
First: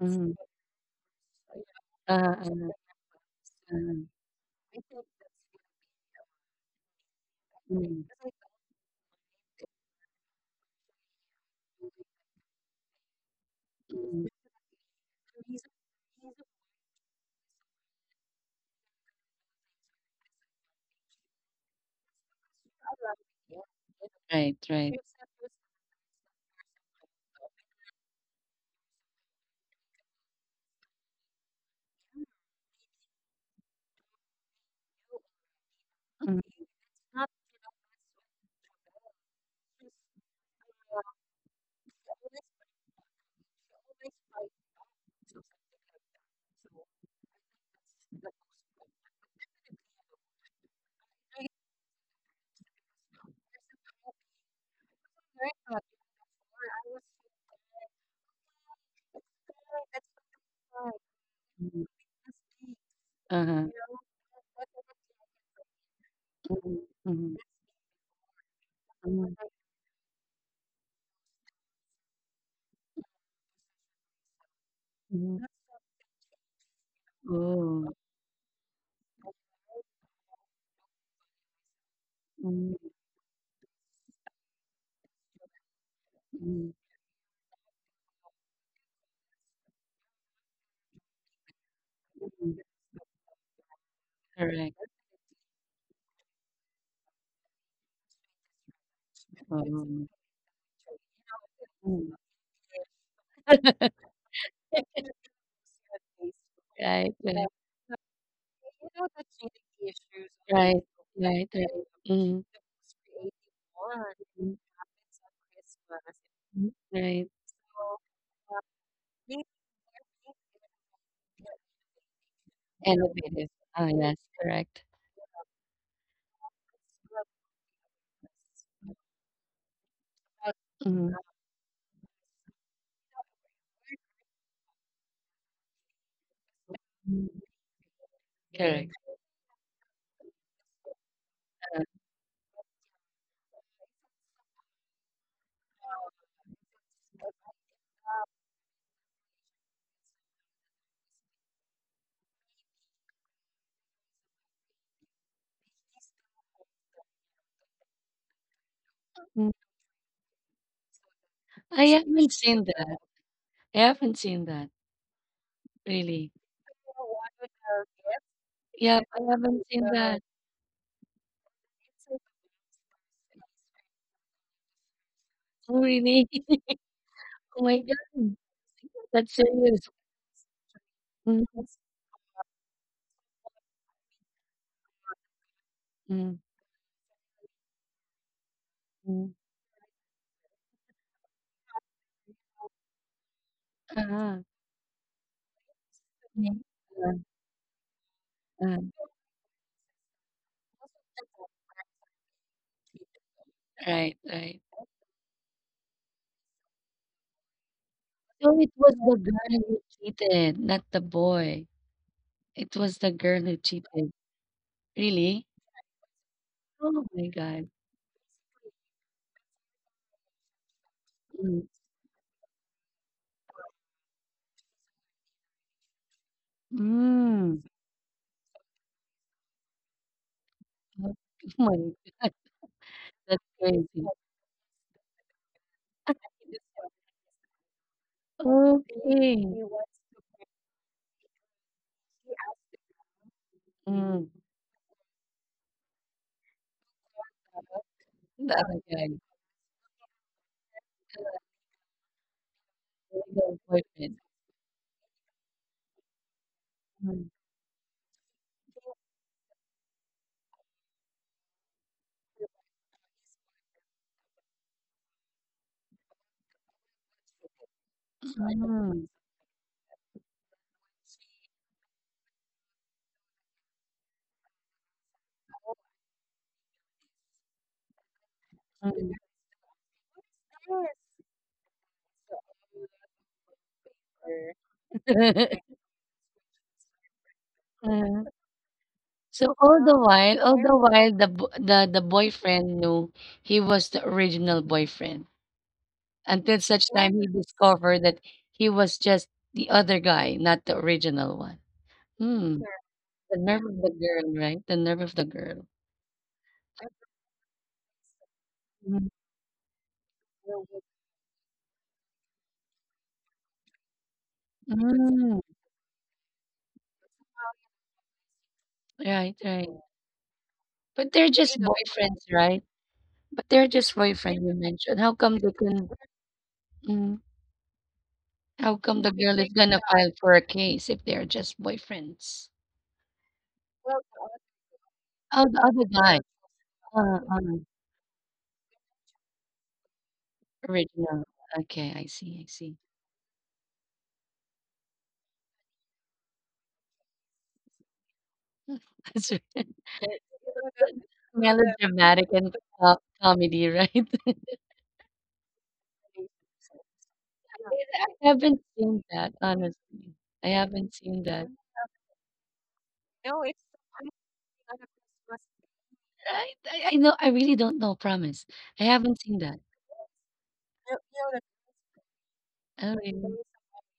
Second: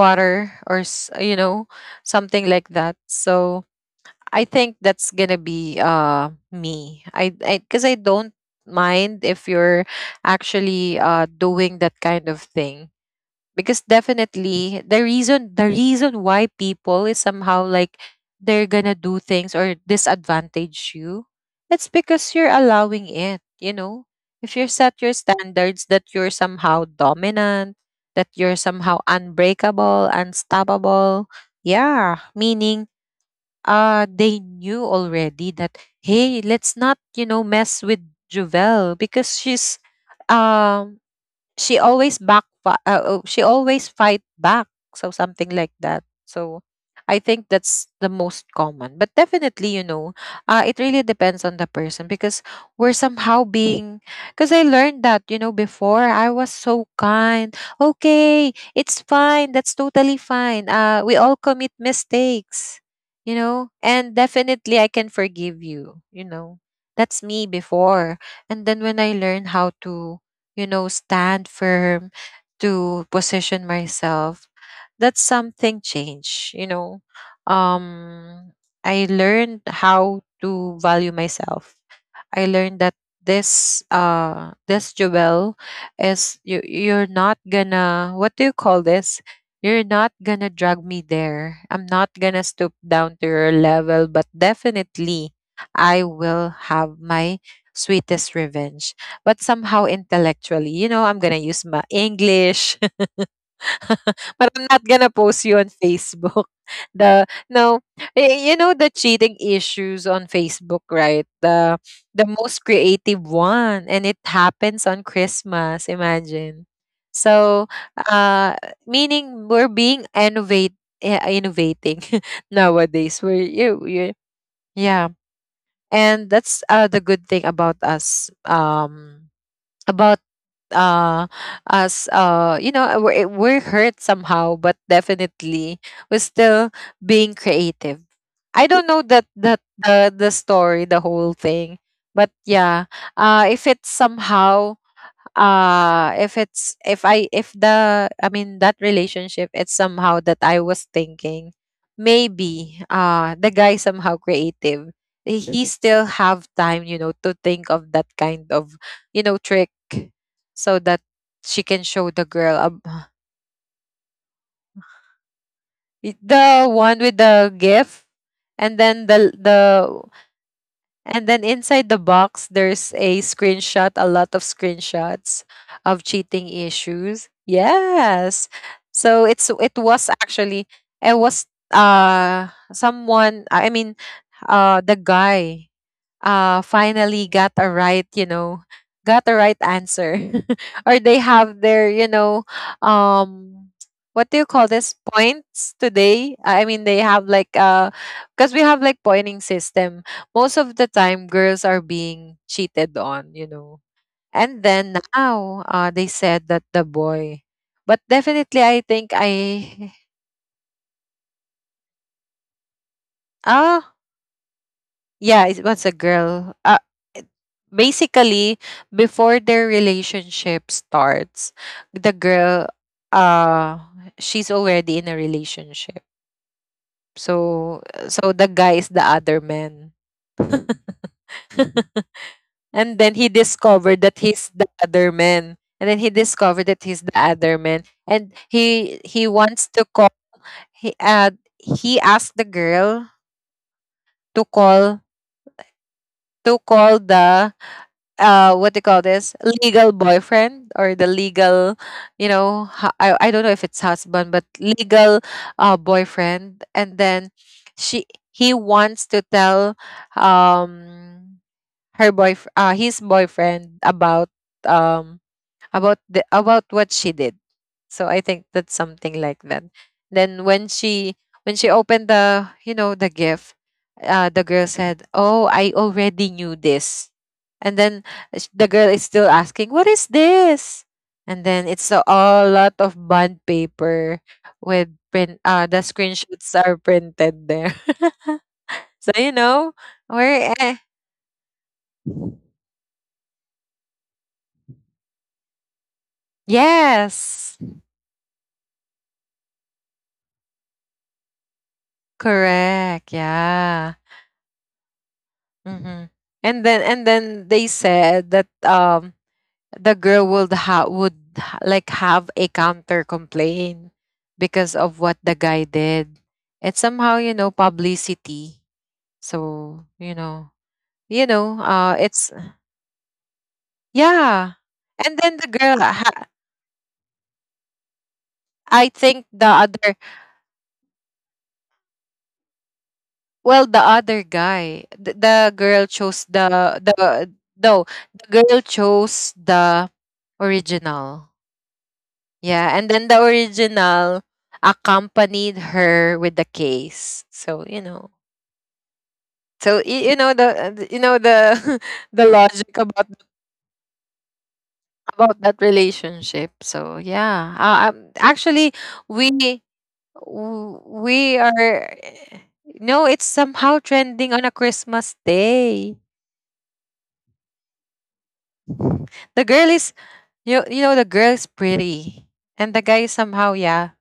[SPEAKER 1] mhm.
[SPEAKER 2] or you know,
[SPEAKER 1] Uh,
[SPEAKER 2] something like
[SPEAKER 1] uh,
[SPEAKER 2] that. So
[SPEAKER 1] uh.
[SPEAKER 2] I think that's gonna be me. 'Cause I
[SPEAKER 1] Mhm.
[SPEAKER 2] don't mind if you're actually doing that kind of thing, because
[SPEAKER 1] Mhm.
[SPEAKER 2] definitely the reason why people is somehow like they're gonna do things or disadvantage you, it's because you're allowing it, you know. If
[SPEAKER 1] Right,
[SPEAKER 2] you
[SPEAKER 1] right.
[SPEAKER 2] set your standards that you're somehow dominant, that you're somehow unbreakable, unstoppable, yeah, meaning they knew already that, hey, let's not, you know, mess with Juvel because she's um she always back, oh, she always fight back, so something like that. So I think that's the most common, but definitely, you know, it really depends on the person. Because we're somehow being — because I learned that, you know, before I was so kind, okay, it's fine, that's totally fine, we all commit
[SPEAKER 1] Mhm.
[SPEAKER 2] mistakes, you
[SPEAKER 1] Uh-huh.
[SPEAKER 2] know, and definitely I can forgive you, you know.
[SPEAKER 1] Mhm,
[SPEAKER 2] That's
[SPEAKER 1] mhm,
[SPEAKER 2] me before. And then when I
[SPEAKER 1] mhm,
[SPEAKER 2] learn how to, you know, stand firm, to position myself. That's
[SPEAKER 1] mhm.
[SPEAKER 2] something change, you know.
[SPEAKER 1] Oh,
[SPEAKER 2] Um I learned how to value myself. I learned
[SPEAKER 1] mm,
[SPEAKER 2] that this this jewel is — you —
[SPEAKER 1] mm,
[SPEAKER 2] you're not gonna, what do you call this? You're not gonna drag me there. I'm not gonna
[SPEAKER 1] mm.
[SPEAKER 2] stoop down to your level, but
[SPEAKER 1] Correct.
[SPEAKER 2] definitely I will have my sweetest revenge. But
[SPEAKER 1] Oh,
[SPEAKER 2] somehow
[SPEAKER 1] mm.
[SPEAKER 2] intellectually, you know, I'm gonna use my English. But I'm not gonna post you on Facebook.
[SPEAKER 1] Right,
[SPEAKER 2] The —
[SPEAKER 1] right.
[SPEAKER 2] no, you know the cheating issues on Facebook, right?
[SPEAKER 1] Right.
[SPEAKER 2] The — the most creative one, and it happens on Christmas. Imagine.
[SPEAKER 1] Right.
[SPEAKER 2] So, uh, meaning, we're being innovate, eh, innovating nowadays. We're
[SPEAKER 1] Innovative. Ah, yes, correct.
[SPEAKER 2] yeah, and that's the good thing about us. About
[SPEAKER 1] Mm.
[SPEAKER 2] uh as you know we're, we're hurt somehow, but definitely we're still
[SPEAKER 1] Mm.
[SPEAKER 2] being creative. I don't know that that the story, the whole thing,
[SPEAKER 1] Uh,
[SPEAKER 2] but yeah, if it's somehow if it's if I if the that relationship, it's somehow that I was thinking maybe the guy somehow creative, he still have time, you know, to think of that kind of, you know,
[SPEAKER 1] mm.
[SPEAKER 2] trick, so that she can
[SPEAKER 1] I
[SPEAKER 2] show the
[SPEAKER 1] haven't
[SPEAKER 2] girl
[SPEAKER 1] seen that. I haven't seen that, really.
[SPEAKER 2] the one with the gift and
[SPEAKER 1] Yeah,
[SPEAKER 2] then
[SPEAKER 1] I
[SPEAKER 2] the
[SPEAKER 1] haven't seen
[SPEAKER 2] the
[SPEAKER 1] that.
[SPEAKER 2] And then inside the box, there's a screenshot, a lot of screenshots
[SPEAKER 1] Oh,
[SPEAKER 2] of
[SPEAKER 1] really?
[SPEAKER 2] cheating issues.
[SPEAKER 1] Oh my God.
[SPEAKER 2] Yes.
[SPEAKER 1] That's
[SPEAKER 2] It
[SPEAKER 1] serious.
[SPEAKER 2] was actually, it was
[SPEAKER 1] Mm,
[SPEAKER 2] someone, I mean, the guy
[SPEAKER 1] mm,
[SPEAKER 2] finally got a right, you know, got the
[SPEAKER 1] mm.
[SPEAKER 2] right answer or they have their, you know um what do
[SPEAKER 1] Ah,
[SPEAKER 2] you call this, points today.
[SPEAKER 1] mm.
[SPEAKER 2] I mean, they have like because we have like pointing system. Most of the time girls are being cheated on, you know,
[SPEAKER 1] Right,
[SPEAKER 2] and
[SPEAKER 1] right.
[SPEAKER 2] then now they said that the boy, but definitely
[SPEAKER 1] So it
[SPEAKER 2] I
[SPEAKER 1] was
[SPEAKER 2] think
[SPEAKER 1] the girl who
[SPEAKER 2] I
[SPEAKER 1] cheated, not the boy. It was the girl who
[SPEAKER 2] ah.
[SPEAKER 1] cheated.
[SPEAKER 2] Yeah,
[SPEAKER 1] Really?
[SPEAKER 2] it was a girl.
[SPEAKER 1] Oh
[SPEAKER 2] It-
[SPEAKER 1] my god.
[SPEAKER 2] Basically, before their relationship starts,
[SPEAKER 1] Mm.
[SPEAKER 2] the girl, uh, she's already in a relationship.
[SPEAKER 1] Mm.
[SPEAKER 2] So, so, the guy is the other man.
[SPEAKER 1] Oh my god,
[SPEAKER 2] And then he
[SPEAKER 1] that's
[SPEAKER 2] discovered
[SPEAKER 1] crazy.
[SPEAKER 2] that he's the other man. And then he discovered that he's the other man. And he
[SPEAKER 1] Okay.
[SPEAKER 2] wants to call. He uh, he asked the girl
[SPEAKER 1] Mm. Oh
[SPEAKER 2] to call, to call the what they
[SPEAKER 1] my
[SPEAKER 2] call
[SPEAKER 1] god.
[SPEAKER 2] this, legal boyfriend, or the legal, you know, I don't know
[SPEAKER 1] Illegal
[SPEAKER 2] if it's
[SPEAKER 1] boyfriend.
[SPEAKER 2] husband, but legal boyfriend. And then
[SPEAKER 1] Mm.
[SPEAKER 2] she, he wants to tell, um her boy, his boyfriend, about, um about the, about what she did. So I think that's
[SPEAKER 1] Mm.
[SPEAKER 2] something like that. Then when she opened the, you know, the gift, the girl said, "Oh, I already knew this." And then, the girl is still asking, "What is this?" And then it's a lot of bond paper with print.
[SPEAKER 1] Mm.
[SPEAKER 2] The screenshots are printed there.
[SPEAKER 1] Mm.
[SPEAKER 2] So, you
[SPEAKER 1] So
[SPEAKER 2] know,
[SPEAKER 1] all while,
[SPEAKER 2] we're eh.
[SPEAKER 1] while the boyfriend knew he was the original boyfriend until such time he
[SPEAKER 2] Yes,
[SPEAKER 1] discovered that he was just the other guy, not the original one. Hmm.
[SPEAKER 2] correct,
[SPEAKER 1] The nerve of the
[SPEAKER 2] yeah.
[SPEAKER 1] girl, right? The nerve of the girl.
[SPEAKER 2] Hmm. And then they said that
[SPEAKER 1] Mm,
[SPEAKER 2] the girl would like have a counter complaint because of what the guy did. It's somehow, you know, publicity.
[SPEAKER 1] right, right.
[SPEAKER 2] So,
[SPEAKER 1] But
[SPEAKER 2] you
[SPEAKER 1] they're just
[SPEAKER 2] know,
[SPEAKER 1] boyfriends,
[SPEAKER 2] it's,
[SPEAKER 1] right? But they're just boyfriend you
[SPEAKER 2] yeah.
[SPEAKER 1] mentioned. How
[SPEAKER 2] And then
[SPEAKER 1] come
[SPEAKER 2] the
[SPEAKER 1] they
[SPEAKER 2] girl
[SPEAKER 1] can? Mm, how
[SPEAKER 2] I
[SPEAKER 1] come the
[SPEAKER 2] think
[SPEAKER 1] girl
[SPEAKER 2] the
[SPEAKER 1] is gonna
[SPEAKER 2] other,
[SPEAKER 1] file for a case if they're just boyfriends?
[SPEAKER 2] well the other guy,
[SPEAKER 1] Oh,
[SPEAKER 2] the
[SPEAKER 1] the
[SPEAKER 2] girl
[SPEAKER 1] other guy.
[SPEAKER 2] chose the
[SPEAKER 1] Uh,
[SPEAKER 2] the
[SPEAKER 1] uh,
[SPEAKER 2] no, the girl chose the
[SPEAKER 1] original.
[SPEAKER 2] original.
[SPEAKER 1] Okay, I see. I
[SPEAKER 2] Yeah,
[SPEAKER 1] see.
[SPEAKER 2] and then the original accompanied her with the case. So you know,
[SPEAKER 1] That's right.
[SPEAKER 2] so you know the, you know the the
[SPEAKER 1] Melodramatic and
[SPEAKER 2] logic
[SPEAKER 1] uh,
[SPEAKER 2] about
[SPEAKER 1] comedy, right?
[SPEAKER 2] about that relationship. So yeah,
[SPEAKER 1] I haven't
[SPEAKER 2] actually,
[SPEAKER 1] seen that,
[SPEAKER 2] we
[SPEAKER 1] honestly. I haven't seen
[SPEAKER 2] we
[SPEAKER 1] that.
[SPEAKER 2] are, no, it's somehow trending on a Christmas day.
[SPEAKER 1] Right? I know. I really don't know. Promise. I haven't seen
[SPEAKER 2] The
[SPEAKER 1] that.
[SPEAKER 2] girl is, you know the girl is pretty, and the guy is somehow, yeah,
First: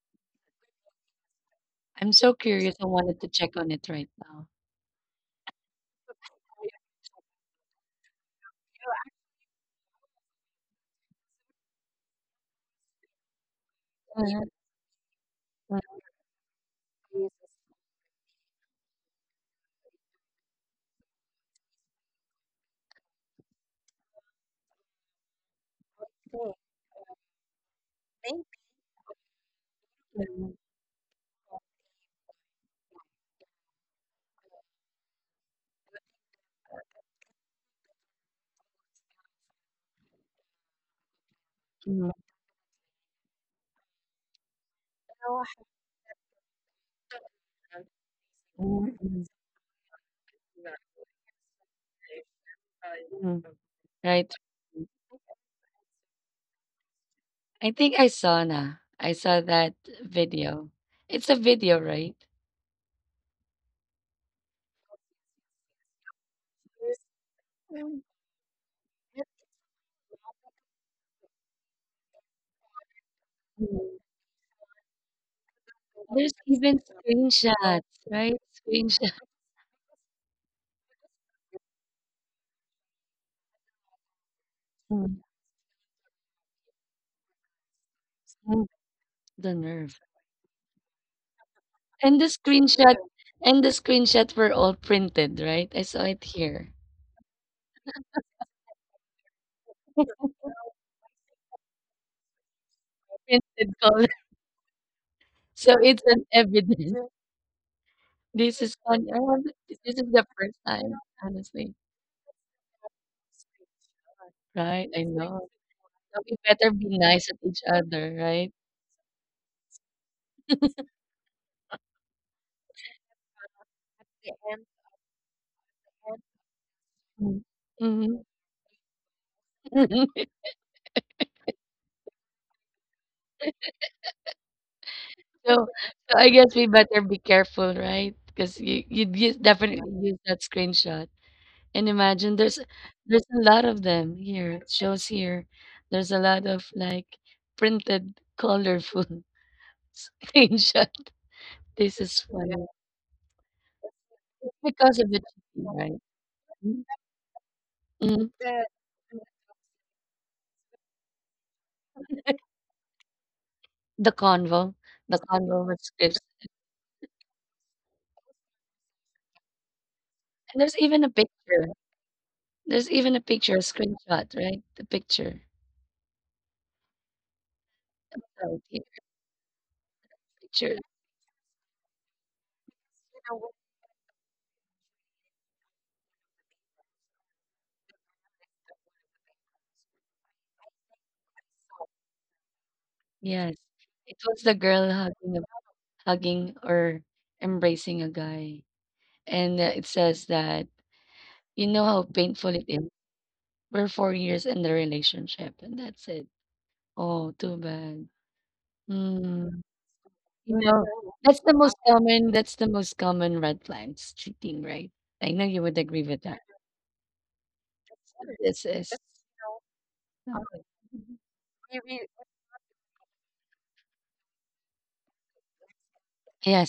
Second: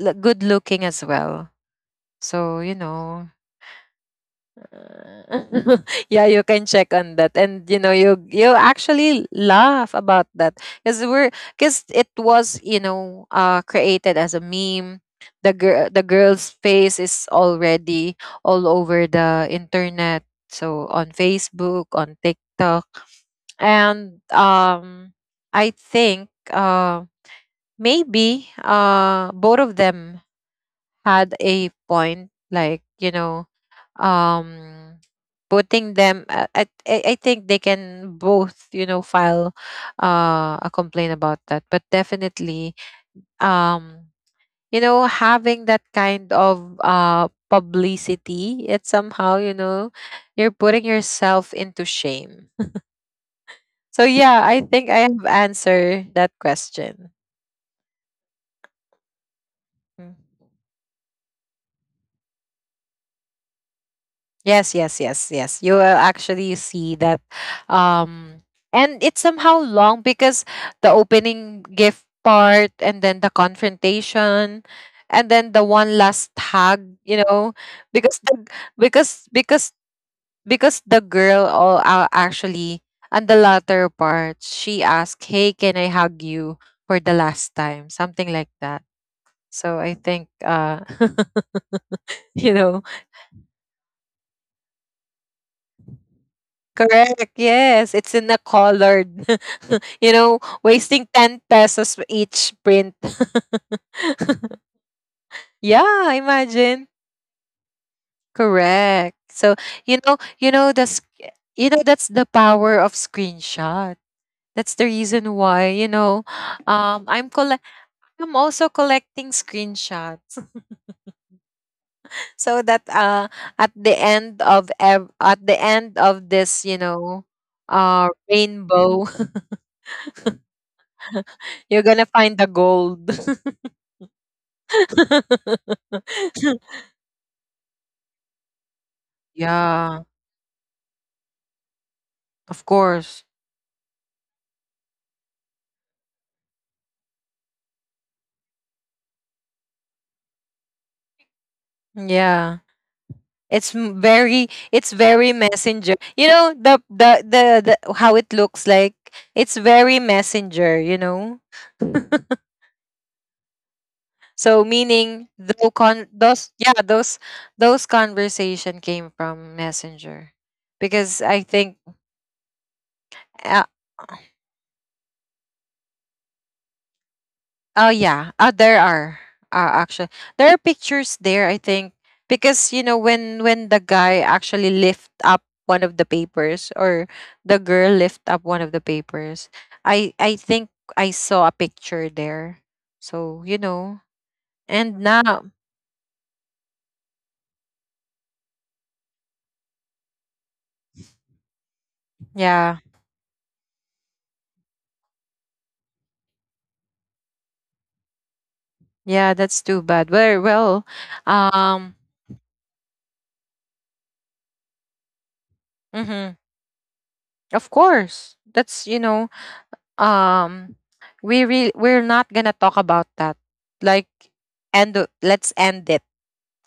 [SPEAKER 2] good looking as well.
[SPEAKER 1] I'm so
[SPEAKER 2] So you
[SPEAKER 1] curious. I wanted to
[SPEAKER 2] know,
[SPEAKER 1] check on it right now.
[SPEAKER 2] yeah, you can check on that, and you know, you actually laugh about that, because we're, because it was, you know, created as a meme. The girl's face is already all over the internet, so on Facebook, on TikTok, and I think maybe both of them had a point, like you know, um putting them I think they can both, you know, file a complaint about that, but
[SPEAKER 1] Mm.
[SPEAKER 2] definitely, um you know, having that kind of publicity, it
[SPEAKER 1] Mm, mm,
[SPEAKER 2] somehow, you know, you're putting yourself into shame.
[SPEAKER 1] mm.
[SPEAKER 2] So
[SPEAKER 1] Right.
[SPEAKER 2] yeah, I think I have answered that question.
[SPEAKER 1] I think I saw na. I saw that
[SPEAKER 2] Mm.
[SPEAKER 1] video. It's a video, right?
[SPEAKER 2] Yes, yes, yes, yes. You will actually see that. Um, and it's somehow long because the opening gift part and then the confrontation and then the one last
[SPEAKER 1] Even
[SPEAKER 2] hug, you know,
[SPEAKER 1] screenshots,
[SPEAKER 2] because
[SPEAKER 1] right?
[SPEAKER 2] the,
[SPEAKER 1] Screenshots.
[SPEAKER 2] because because because the girl all, actually on the latter part she asked,
[SPEAKER 1] Mm,
[SPEAKER 2] "Hey, can I hug you for the last time?" Something like
[SPEAKER 1] mm.
[SPEAKER 2] that.
[SPEAKER 1] The
[SPEAKER 2] So I
[SPEAKER 1] nerve.
[SPEAKER 2] think
[SPEAKER 1] And the
[SPEAKER 2] you know.
[SPEAKER 1] screenshot and the screenshot were all printed, right? I saw it here.
[SPEAKER 2] Correct. Yes, it's in a colored. You know, wasting 10 pesos for each print.
[SPEAKER 1] Printed color. So it's
[SPEAKER 2] Yeah,
[SPEAKER 1] an
[SPEAKER 2] imagine.
[SPEAKER 1] evidence. This is on
[SPEAKER 2] Correct. So,
[SPEAKER 1] this is
[SPEAKER 2] you know,
[SPEAKER 1] the first time,
[SPEAKER 2] you
[SPEAKER 1] honestly.
[SPEAKER 2] know that's the power of screenshot. That's the
[SPEAKER 1] Right, I
[SPEAKER 2] reason
[SPEAKER 1] know.
[SPEAKER 2] why, you
[SPEAKER 1] So
[SPEAKER 2] know,
[SPEAKER 1] we better be
[SPEAKER 2] um
[SPEAKER 1] nice
[SPEAKER 2] I'm
[SPEAKER 1] at each
[SPEAKER 2] collect
[SPEAKER 1] other,
[SPEAKER 2] I'm
[SPEAKER 1] right?
[SPEAKER 2] also collecting screenshots so that at the end of at the end of this, you know,
[SPEAKER 1] Mm. Mhm.
[SPEAKER 2] rainbow, you're going to find the gold.
[SPEAKER 1] So so I guess we better be careful, right? Because you use definitely
[SPEAKER 2] Yeah.
[SPEAKER 1] use that screenshot. And imagine
[SPEAKER 2] Of course.
[SPEAKER 1] there's a lot of them here. It shows here. There's a lot of like printed colorful screenshot. This is
[SPEAKER 2] Yeah.
[SPEAKER 1] funny.
[SPEAKER 2] Very,
[SPEAKER 1] It's
[SPEAKER 2] it's
[SPEAKER 1] because of the
[SPEAKER 2] very
[SPEAKER 1] cheating,
[SPEAKER 2] messenger.
[SPEAKER 1] right?
[SPEAKER 2] You know the how
[SPEAKER 1] Mhm.
[SPEAKER 2] it looks like. It's very messenger, you know.
[SPEAKER 1] The
[SPEAKER 2] So
[SPEAKER 1] convo, the
[SPEAKER 2] meaning the
[SPEAKER 1] convo with
[SPEAKER 2] con
[SPEAKER 1] scripts.
[SPEAKER 2] those, yeah, those conversation came from messenger.
[SPEAKER 1] And there's even a
[SPEAKER 2] Because I
[SPEAKER 1] picture.
[SPEAKER 2] think
[SPEAKER 1] There's even a picture, a
[SPEAKER 2] uh,
[SPEAKER 1] screenshot, right? The picture.
[SPEAKER 2] oh yeah,
[SPEAKER 1] About
[SPEAKER 2] there
[SPEAKER 1] your
[SPEAKER 2] are actually there are
[SPEAKER 1] picture.
[SPEAKER 2] pictures there. I think because you know when the guy actually lift up one of the papers, or the girl lift up one of the papers, I think I saw a picture there. So
[SPEAKER 1] Yes.
[SPEAKER 2] you know,
[SPEAKER 1] It was the girl
[SPEAKER 2] and
[SPEAKER 1] hugging a
[SPEAKER 2] now
[SPEAKER 1] hugging or embracing a guy. And it says that, you know how painful it
[SPEAKER 2] yeah,
[SPEAKER 1] is. We're 4 years in the relationship, and that's it. Oh, too bad.
[SPEAKER 2] yeah,
[SPEAKER 1] Mm.
[SPEAKER 2] that's too bad. Very
[SPEAKER 1] You know,
[SPEAKER 2] well,
[SPEAKER 1] that's the most
[SPEAKER 2] um,
[SPEAKER 1] common, that's the most common red flags, cheating, right? I know you would agree with
[SPEAKER 2] mm-hmm.
[SPEAKER 1] that.
[SPEAKER 2] Of course
[SPEAKER 1] This
[SPEAKER 2] that's,
[SPEAKER 1] is,
[SPEAKER 2] you know, um we we're not gonna talk about that, like, end, let's end it,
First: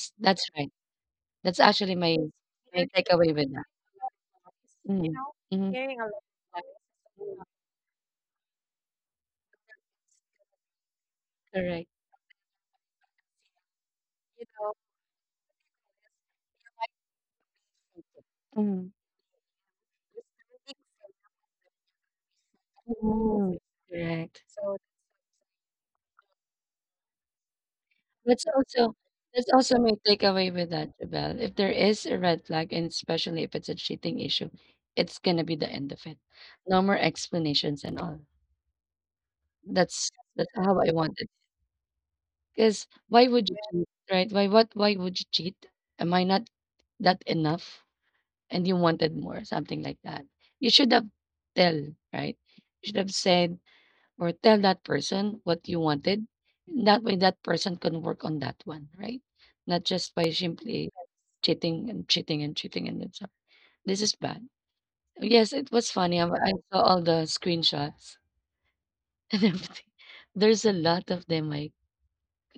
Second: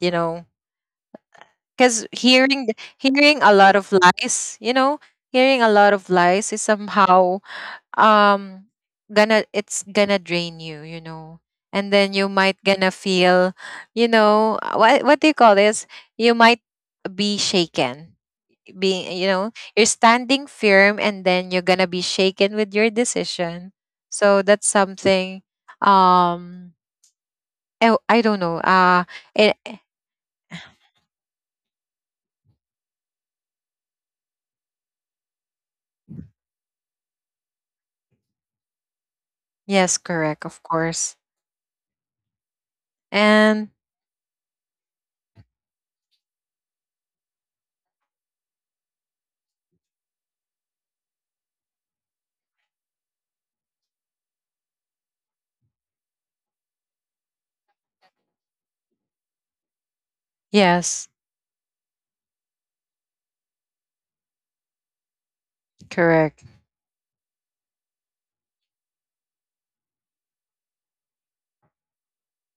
[SPEAKER 2] you know,
[SPEAKER 1] that's right. That's actually
[SPEAKER 2] because hearing
[SPEAKER 1] my takeaway
[SPEAKER 2] hearing
[SPEAKER 1] with
[SPEAKER 2] a
[SPEAKER 1] that.
[SPEAKER 2] lot of lies, you know, hearing a
[SPEAKER 1] Mhm.
[SPEAKER 2] lot of lies is somehow, um gonna, it's gonna drain you, you know,
[SPEAKER 1] Correct.
[SPEAKER 2] and then you might gonna feel, you know, what do you call this, you might be shaken,
[SPEAKER 1] Mm.
[SPEAKER 2] being, you know, you're standing firm and then you're gonna be shaken with your
[SPEAKER 1] Mm.
[SPEAKER 2] decision.
[SPEAKER 1] Correct.
[SPEAKER 2] So that's something, um I don't
[SPEAKER 1] That's
[SPEAKER 2] know
[SPEAKER 1] also that's
[SPEAKER 2] it,
[SPEAKER 1] also my takeaway with that, Jabel. If there is a red flag, and especially if it's a cheating issue, it's gonna be the end of it. No more explanations and all.
[SPEAKER 2] yes, correct,
[SPEAKER 1] That's
[SPEAKER 2] of
[SPEAKER 1] how I
[SPEAKER 2] course,
[SPEAKER 1] want it. Because why would you
[SPEAKER 2] and
[SPEAKER 1] cheat, right? Why would you cheat? Am I not that enough? And you wanted more, something like that. You should have tell, right? You should have said or tell that person what you wanted. That way that person can work on that one, right? Not just by simply
[SPEAKER 2] yes,
[SPEAKER 1] cheating and cheating and cheating and it's, this is bad. Yes, it was funny.
[SPEAKER 2] correct,
[SPEAKER 1] I saw all the screenshots and everything. There's a lot of them. Like,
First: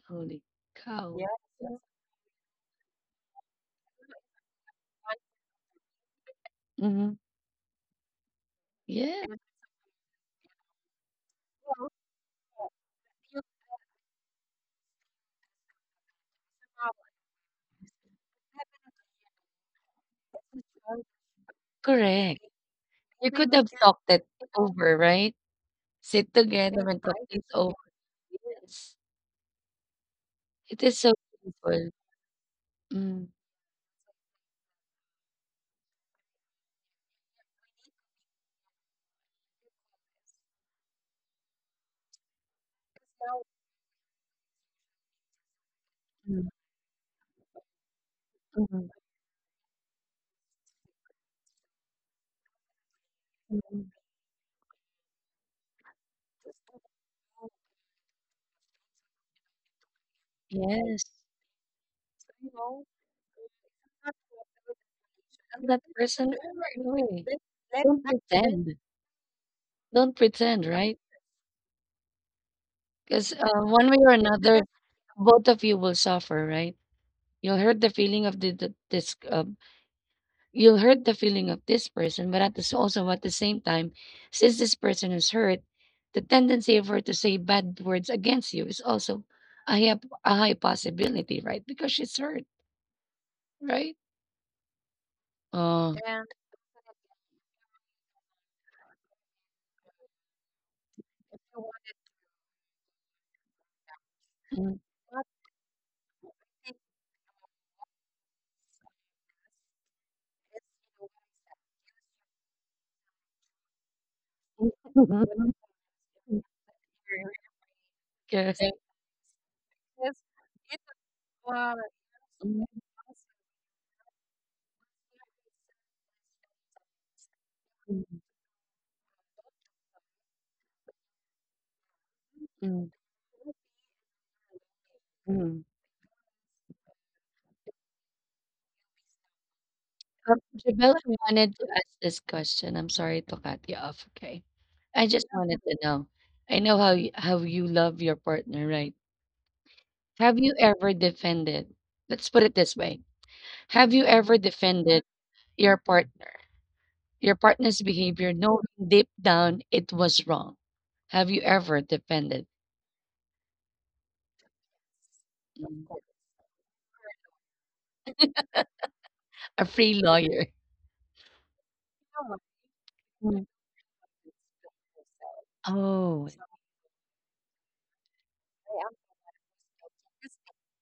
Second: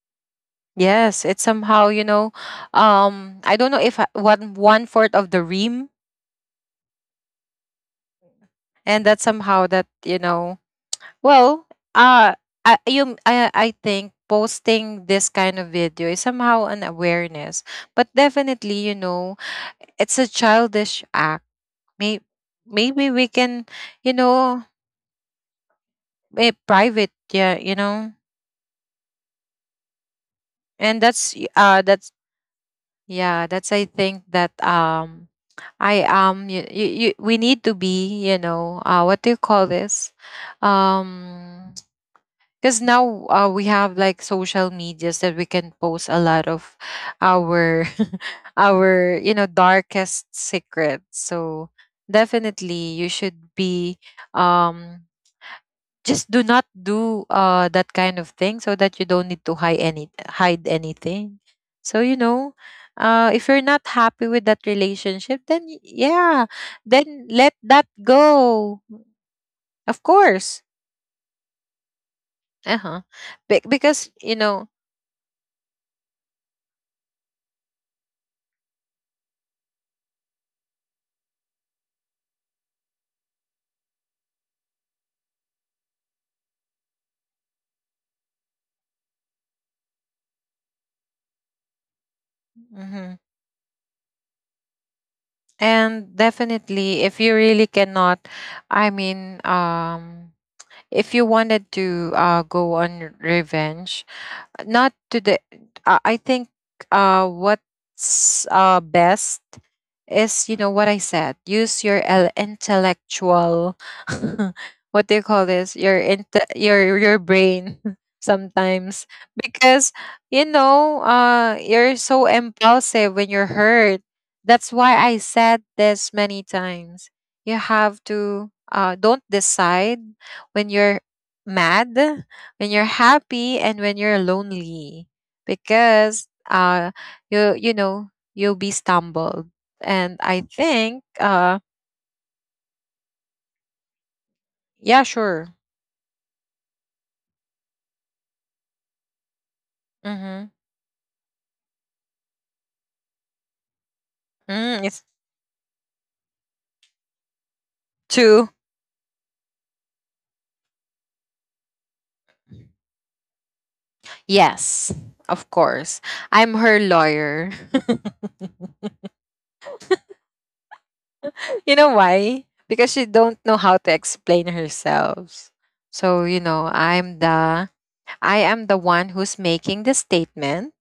[SPEAKER 1] holy cow.
[SPEAKER 2] yes, it's somehow, you know, I don't know if one one fourth of the ream,
[SPEAKER 1] Hmm.
[SPEAKER 2] and that's
[SPEAKER 1] Yeah,
[SPEAKER 2] somehow, that you know. Well, uh, I think posting this kind of video is somehow an awareness, but definitely, you know, it's a childish act. May,
[SPEAKER 1] correct.
[SPEAKER 2] maybe
[SPEAKER 1] You
[SPEAKER 2] we
[SPEAKER 1] could
[SPEAKER 2] can,
[SPEAKER 1] talk
[SPEAKER 2] you
[SPEAKER 1] that
[SPEAKER 2] know,
[SPEAKER 1] over, right? Sit
[SPEAKER 2] eh,
[SPEAKER 1] together.
[SPEAKER 2] private,
[SPEAKER 1] It's
[SPEAKER 2] yeah,
[SPEAKER 1] over.
[SPEAKER 2] you know,
[SPEAKER 1] Yes. It is
[SPEAKER 2] and
[SPEAKER 1] so
[SPEAKER 2] that's,
[SPEAKER 1] beautiful.
[SPEAKER 2] that's,
[SPEAKER 1] Mm.
[SPEAKER 2] yeah, that's, I think that, I am, you, we need to be, you know, what do you call this? Um, because now we have like social medias that we can post a lot
[SPEAKER 1] Mm,
[SPEAKER 2] of our
[SPEAKER 1] mm.
[SPEAKER 2] our, you know, darkest secrets. So definitely you should be, um just do not do that kind of thing, so that you don't need to hide
[SPEAKER 1] Yes.
[SPEAKER 2] anything. So you know, if you're not happy with that relationship, then
[SPEAKER 1] That person
[SPEAKER 2] yeah,
[SPEAKER 1] right away.
[SPEAKER 2] then let that
[SPEAKER 1] Pretend.
[SPEAKER 2] go. Of
[SPEAKER 1] Don't
[SPEAKER 2] course.
[SPEAKER 1] pretend, right?
[SPEAKER 2] Uh-huh.
[SPEAKER 1] Because one way
[SPEAKER 2] Because
[SPEAKER 1] or
[SPEAKER 2] you
[SPEAKER 1] another,
[SPEAKER 2] know.
[SPEAKER 1] both of you will suffer, right? You'll hurt the feeling of the this you'll hurt the feeling of this person, but at the also at the same time, since this person is hurt, the tendency of her to say bad words against you is also a high, a high possibility, right? Because she's hurt,
[SPEAKER 2] Mhm.
[SPEAKER 1] right? Oh,
[SPEAKER 2] And definitely, if you really cannot, I mean, if you wanted to go on revenge,
[SPEAKER 1] mm,
[SPEAKER 2] not to the I think what's best is, you know what I said, use your intellectual what do you call this, your your brain
[SPEAKER 1] yes. Thank
[SPEAKER 2] sometimes, because you know, you're so
[SPEAKER 1] you.
[SPEAKER 2] impulsive when you're hurt. That's why I said this many times, you have
[SPEAKER 1] Mm,
[SPEAKER 2] to, don't decide when you're mad, when you're
[SPEAKER 1] mm.
[SPEAKER 2] happy, and when you're lonely,
[SPEAKER 1] Um,
[SPEAKER 2] because you you know you'll be stumbled, and I
[SPEAKER 1] Jabella
[SPEAKER 2] think
[SPEAKER 1] wanted to ask this question. I'm sorry to cut you off. Okay,
[SPEAKER 2] yeah,
[SPEAKER 1] I just
[SPEAKER 2] sure,
[SPEAKER 1] wanted to know. I know how you love your partner, right? Have
[SPEAKER 2] mm-hmm.
[SPEAKER 1] you ever defended let's put it this way. Have you ever
[SPEAKER 2] Mm,
[SPEAKER 1] defended
[SPEAKER 2] it's
[SPEAKER 1] your partner, your partner's behavior
[SPEAKER 2] two,
[SPEAKER 1] knowing deep down it was wrong? Have you ever defended
[SPEAKER 2] yes, of course, I'm her lawyer
[SPEAKER 1] a free lawyer?
[SPEAKER 2] you know why, because she don't
[SPEAKER 1] Mm.
[SPEAKER 2] know how to explain herself. So
[SPEAKER 1] Oh.
[SPEAKER 2] you know, I am the one who's making the statement,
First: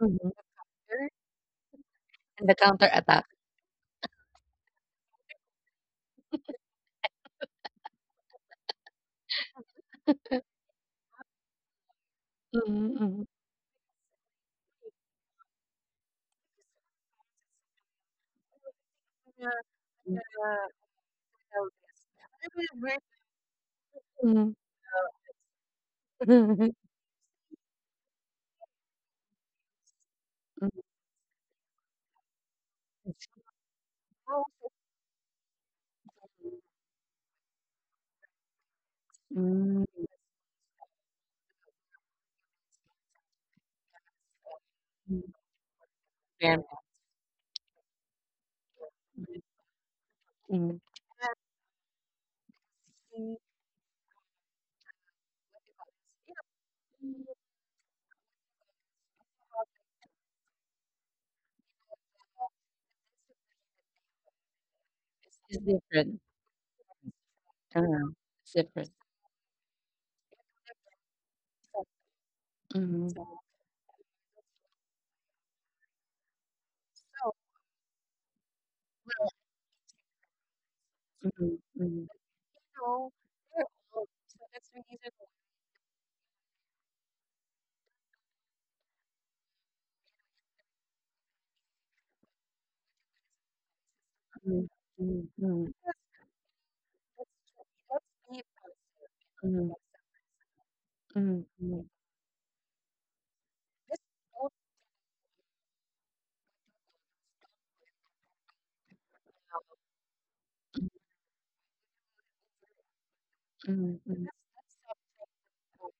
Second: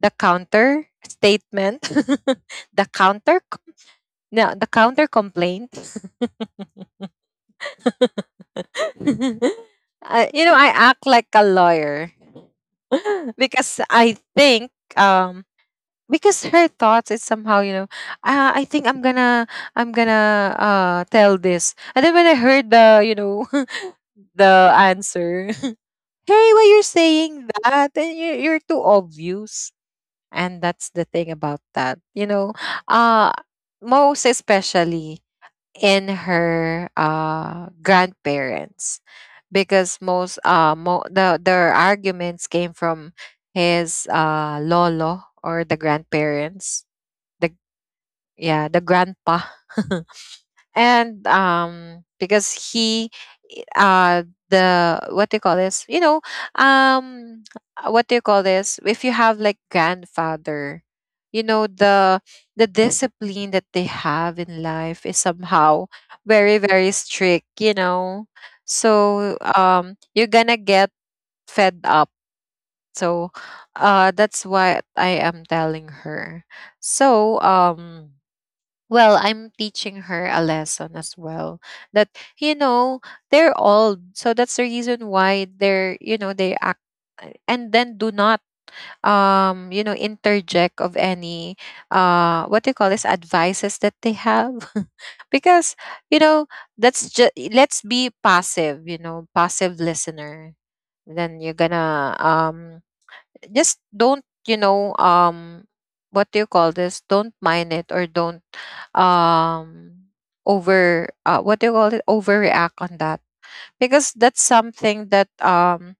[SPEAKER 2] the
[SPEAKER 1] Mhm,
[SPEAKER 2] counter statement
[SPEAKER 1] and the
[SPEAKER 2] the
[SPEAKER 1] counterattack.
[SPEAKER 2] counter, no, the counter complaint. I, you know, I act like a lawyer
[SPEAKER 1] Mm.
[SPEAKER 2] because I think because her thoughts is somehow, you know, uh, I think I'm gonna I'm gonna tell this, and then when I heard the, you know,
[SPEAKER 1] Mm.
[SPEAKER 2] the answer hey,
[SPEAKER 1] Mm. Mm.
[SPEAKER 2] why you're saying that, and you're too obvious. And that's the thing about that, you know, uh most especially in her grandparents, because
[SPEAKER 1] Mm.
[SPEAKER 2] most the their arguments came from his lolo or the
[SPEAKER 1] Yeah,
[SPEAKER 2] grandparents, the, yeah, the grandpa
[SPEAKER 1] mm.
[SPEAKER 2] and um, because he uh the, what do you call this, you know, um what do you call this, if you have like grandfather, you know, the discipline that they have in life is
[SPEAKER 1] It's
[SPEAKER 2] somehow
[SPEAKER 1] different,
[SPEAKER 2] very very strict, you know.
[SPEAKER 1] it's different.
[SPEAKER 2] So um, you're gonna get fed up.
[SPEAKER 1] Mhm,
[SPEAKER 2] So that's what I am telling her. So um, well, I'm teaching her a lesson as well,
[SPEAKER 1] mhm,
[SPEAKER 2] that,
[SPEAKER 1] mhm,
[SPEAKER 2] you know, they're old, so that's the reason why they're, you know, they act. And then do not, you know, interject of any what do you call this, advices that they have
[SPEAKER 1] mhm, mhm,
[SPEAKER 2] because you know that's just, let's be passive, you know,
[SPEAKER 1] mhm,
[SPEAKER 2] passive listener, then
[SPEAKER 1] mhm,
[SPEAKER 2] you're
[SPEAKER 1] mhm,
[SPEAKER 2] gonna um, just don't, you know, um, what do you call this, don't mind it, or don't, um over, what do you call it, overreact on that,
[SPEAKER 1] mhm,
[SPEAKER 2] because
[SPEAKER 1] mhm,
[SPEAKER 2] that's something that,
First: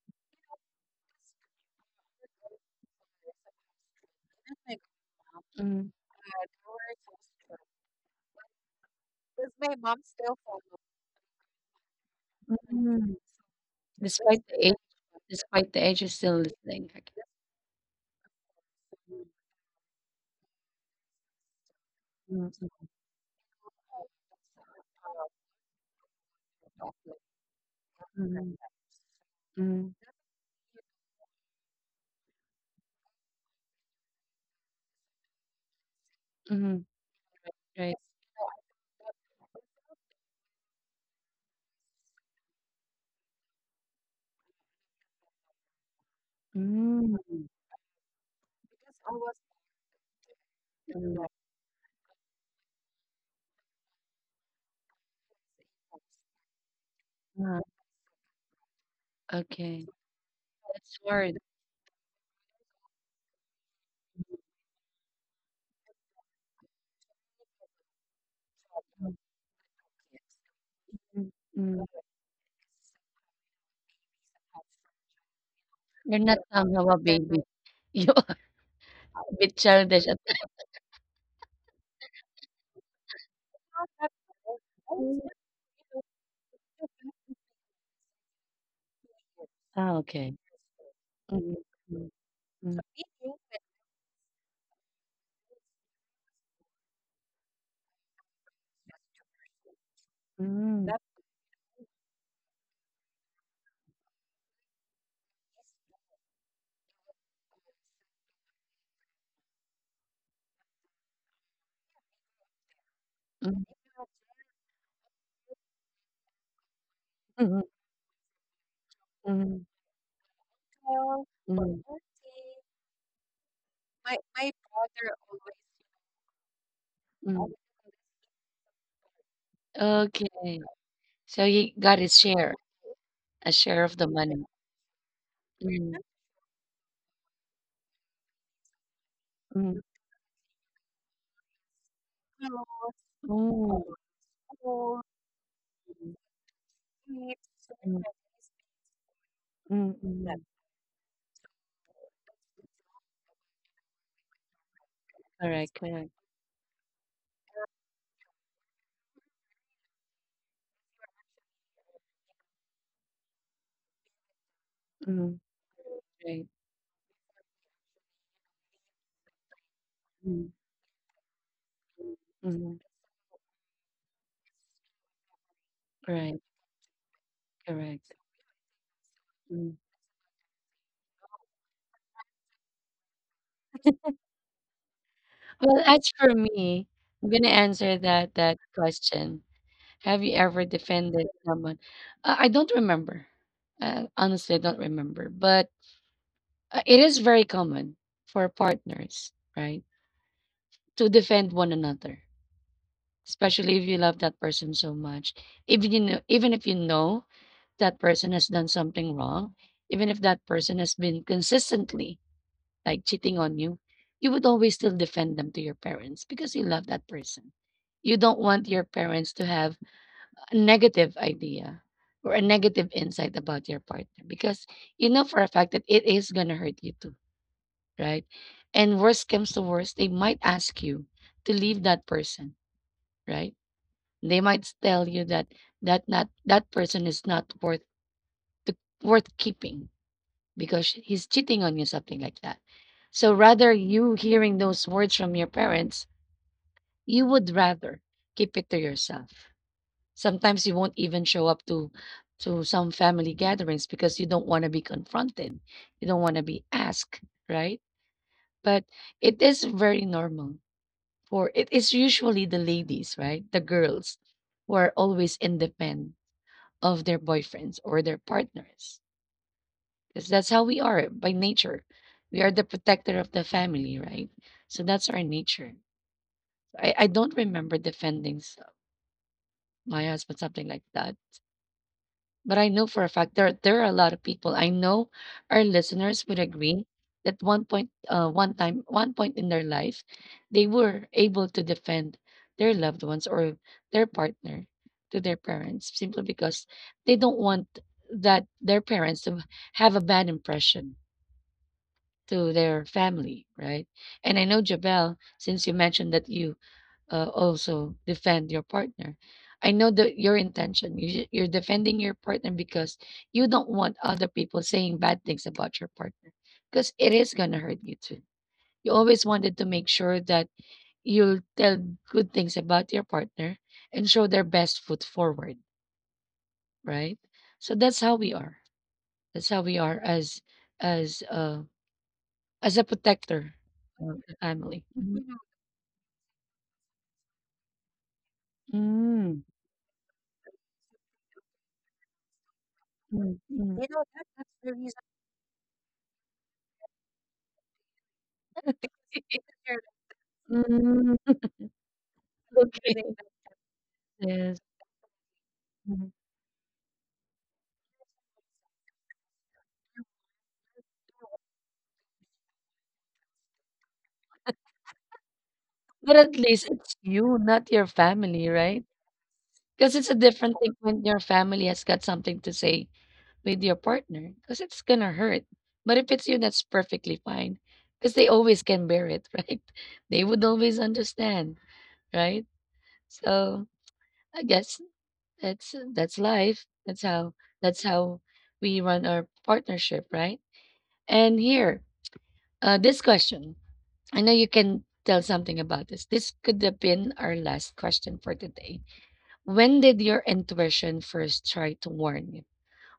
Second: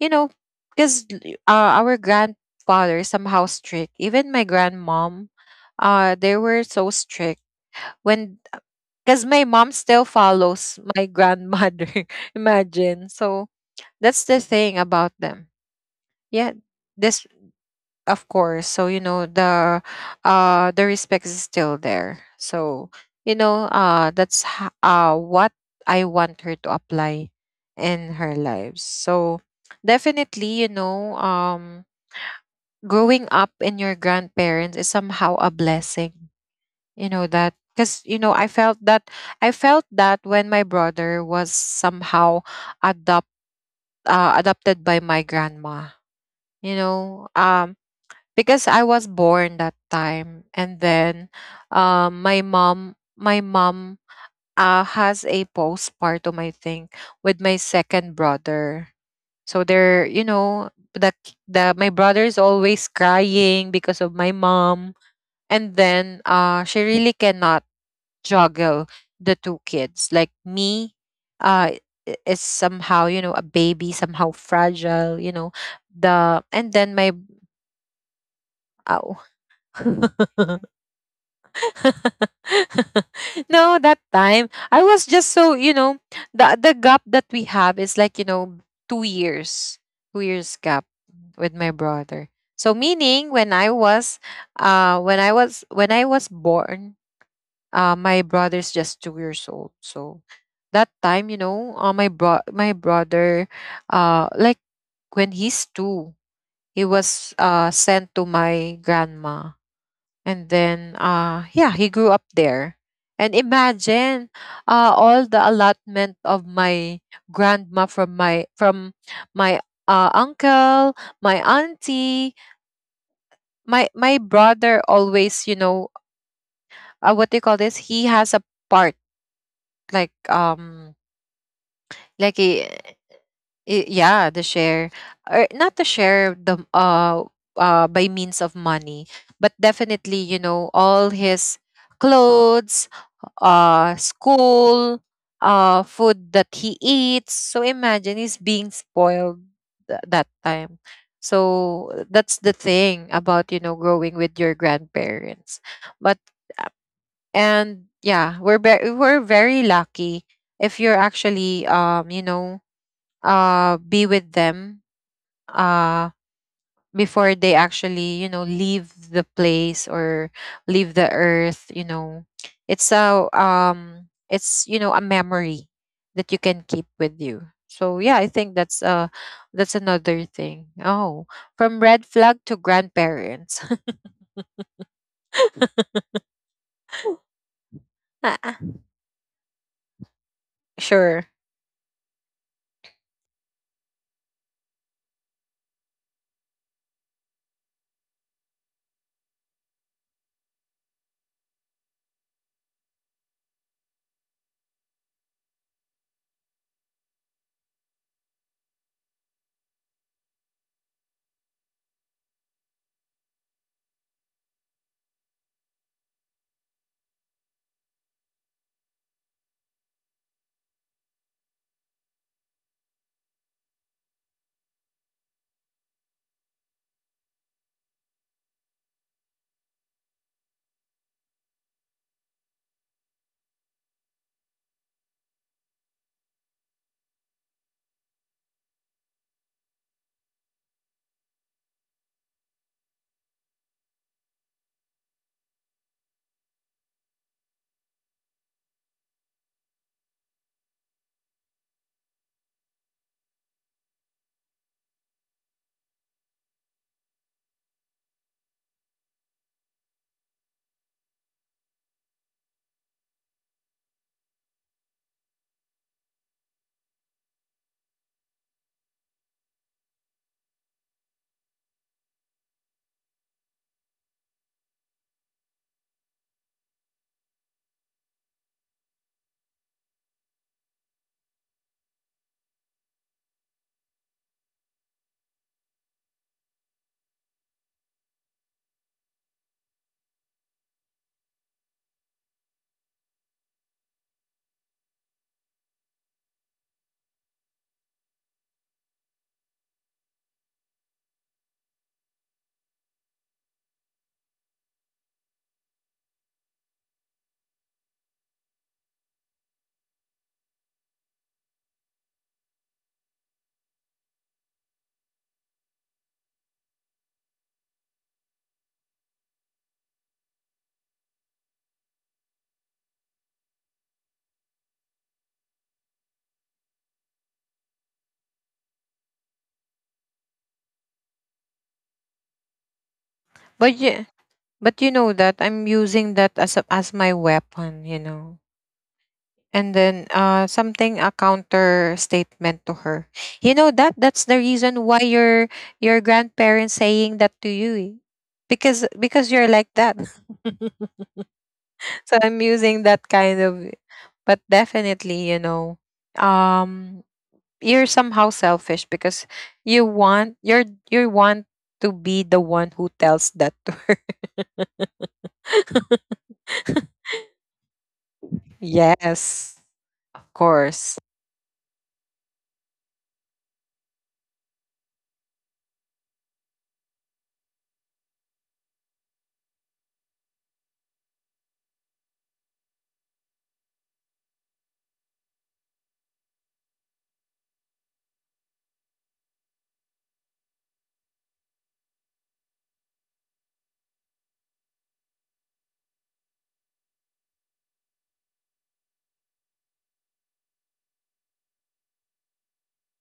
[SPEAKER 2] you know, because our grandfather is somehow strict, even my grandmom, they were so strict when, because my mom still follows my grandmother.
[SPEAKER 1] mm,
[SPEAKER 2] Imagine. So that's the
[SPEAKER 1] despite
[SPEAKER 2] thing
[SPEAKER 1] the age
[SPEAKER 2] about them.
[SPEAKER 1] despite the age, you're
[SPEAKER 2] Yeah.
[SPEAKER 1] still listening.
[SPEAKER 2] This,
[SPEAKER 1] Okay.
[SPEAKER 2] of course, so you know the respect is still there.
[SPEAKER 1] Mm,
[SPEAKER 2] So
[SPEAKER 1] mm,
[SPEAKER 2] you know, that's what I want her to apply in her lives. So
[SPEAKER 1] mhm,
[SPEAKER 2] definitely you know, growing up in your grandparents is somehow a blessing, you
[SPEAKER 1] mhm,
[SPEAKER 2] Know that, because you
[SPEAKER 1] right.
[SPEAKER 2] know, I felt that when my brother was somehow adopt adopted by my grandma. you
[SPEAKER 1] Mm,
[SPEAKER 2] know um because I was born that time, and
[SPEAKER 1] mm,
[SPEAKER 2] then my mom has a postpartum, I think, with my
[SPEAKER 1] ah,
[SPEAKER 2] second brother. So
[SPEAKER 1] okay.
[SPEAKER 2] they're, you know,
[SPEAKER 1] That's
[SPEAKER 2] the
[SPEAKER 1] hard.
[SPEAKER 2] the my brother is always crying because of my mom, and then she really cannot juggle the two kids. Like me,
[SPEAKER 1] Mm,
[SPEAKER 2] uh,
[SPEAKER 1] mm.
[SPEAKER 2] is somehow, you know, a baby, somehow fragile, you know
[SPEAKER 1] You're
[SPEAKER 2] the
[SPEAKER 1] not
[SPEAKER 2] and then
[SPEAKER 1] somehow
[SPEAKER 2] my
[SPEAKER 1] a you're
[SPEAKER 2] ow
[SPEAKER 1] a bit childish at
[SPEAKER 2] no, that time I was just so, you know, the gap that we have is like, you know, 2 years,
[SPEAKER 1] ah,
[SPEAKER 2] 2 years
[SPEAKER 1] okay.
[SPEAKER 2] gap with my
[SPEAKER 1] Mm,
[SPEAKER 2] brother.
[SPEAKER 1] mm,
[SPEAKER 2] So
[SPEAKER 1] mm.
[SPEAKER 2] meaning when I was, when I was born, my brother's just 2 years old. So that
[SPEAKER 1] Mm,
[SPEAKER 2] time, you know, my brother, like when he's two, he was sent to my grandma, and then, yeah, he grew up there. And
[SPEAKER 1] mm,
[SPEAKER 2] imagine all the allotment of my
[SPEAKER 1] mhm,
[SPEAKER 2] grandma from my
[SPEAKER 1] mhm,
[SPEAKER 2] uncle, my
[SPEAKER 1] mhm,
[SPEAKER 2] auntie, my brother always, you know, what do you call this? He has a part, like
[SPEAKER 1] okay.
[SPEAKER 2] um
[SPEAKER 1] So you got to
[SPEAKER 2] like
[SPEAKER 1] share
[SPEAKER 2] he
[SPEAKER 1] a share of the
[SPEAKER 2] yeah, the
[SPEAKER 1] money.
[SPEAKER 2] share, or not the
[SPEAKER 1] Mm,
[SPEAKER 2] share, the uh by means of money. But
[SPEAKER 1] mm.
[SPEAKER 2] definitely, you know, all his clothes,
[SPEAKER 1] Oh.
[SPEAKER 2] school, food that he eats, so imagine he's being spoiled
[SPEAKER 1] Mm,
[SPEAKER 2] that
[SPEAKER 1] mm.
[SPEAKER 2] time. So that's the thing about, you know, growing with your grandparents.
[SPEAKER 1] Correct,
[SPEAKER 2] But
[SPEAKER 1] correct.
[SPEAKER 2] and yeah, we're very lucky if you're actually, you know, be with them uh
[SPEAKER 1] Right.
[SPEAKER 2] before they actually, you know, leave the place, or
[SPEAKER 1] Mm,
[SPEAKER 2] leave the earth, you know. It's
[SPEAKER 1] mhm.
[SPEAKER 2] a it's, you know, a memory that you
[SPEAKER 1] Right,
[SPEAKER 2] can keep with you. So
[SPEAKER 1] correct.
[SPEAKER 2] yeah, I think that's
[SPEAKER 1] Mm.
[SPEAKER 2] another thing. Oh, from red flag to grandparents.
[SPEAKER 1] Well, as for me, I'm gonna answer that question. Have you ever defended
[SPEAKER 2] Sure.
[SPEAKER 1] someone? I don't remember. Honestly, I don't remember. But it is very common for partners, right, to defend one another, especially if you love that person so much. Even you know, even if you know that person has done something wrong, even if that person has been consistently like cheating on you, you would always still defend them to your parents because you love that person. You don't want your parents to have a negative idea or a negative insight about your partner because you know for a fact that it is going to hurt you too, right? And worst comes to worst, they might ask you to leave that person, right? They might tell you that not that person is not worth to, worth keeping because he's cheating on you, something like that. So rather you hearing those words from your parents, you would rather keep it to yourself. Sometimes you won't even show up to some family gatherings because you don't want to be confronted. You don't want to be asked, right? But it is very normal for it is usually the ladies, right? The girls who are always in the pen of their boyfriends or their partners, because that's how we are by nature. We are the protector of the family, right? So that's our nature. I don't remember defending my husband, something like that. But I know for a fact there are a lot of people. I know our listeners would agree that one point, one time, one point in their life, they were able to defend their loved ones or their partner to their parents, simply because they don't want that their parents to have a bad impression to their family, right? And I know Jabel, since you mentioned that you also defend your partner, I know that your intention, you're defending your partner because you don't want other people saying bad things about your partner, because it is gonna hurt you too. You always wanted to make sure that you'll tell good things about your partner and show their best foot forward, right? So that's how we are. That's how we are as as uh as a protector
[SPEAKER 2] But yeah,
[SPEAKER 1] of the
[SPEAKER 2] but
[SPEAKER 1] family.
[SPEAKER 2] you know that I'm using that as a, as my weapon, you know,
[SPEAKER 1] Mm,
[SPEAKER 2] and then something, a counter statement to her.
[SPEAKER 1] mm,
[SPEAKER 2] You know
[SPEAKER 1] mm.
[SPEAKER 2] that that's the reason why your grandparents saying that to you, eh. Because you're like that.
[SPEAKER 1] Mm,
[SPEAKER 2] So I'm using that kind of. But
[SPEAKER 1] yes.
[SPEAKER 2] definitely, you know,
[SPEAKER 1] Mhm.
[SPEAKER 2] um you're somehow selfish because you're you want to be the one who tells that to her.
[SPEAKER 1] But at least it's you, not your family, right?
[SPEAKER 2] Yes.
[SPEAKER 1] Because
[SPEAKER 2] Of
[SPEAKER 1] it's a different thing
[SPEAKER 2] course.
[SPEAKER 1] when your family has got something to say with your partner, because it's gonna hurt. But if it's you, that's perfectly fine, because they always can bear it, right? They would always understand, right? So I guess that's life. That's how we run our partnership, right? And here, this question. I know you can tell something about this. This could have been our last question for today. When did your intuition first try to warn you?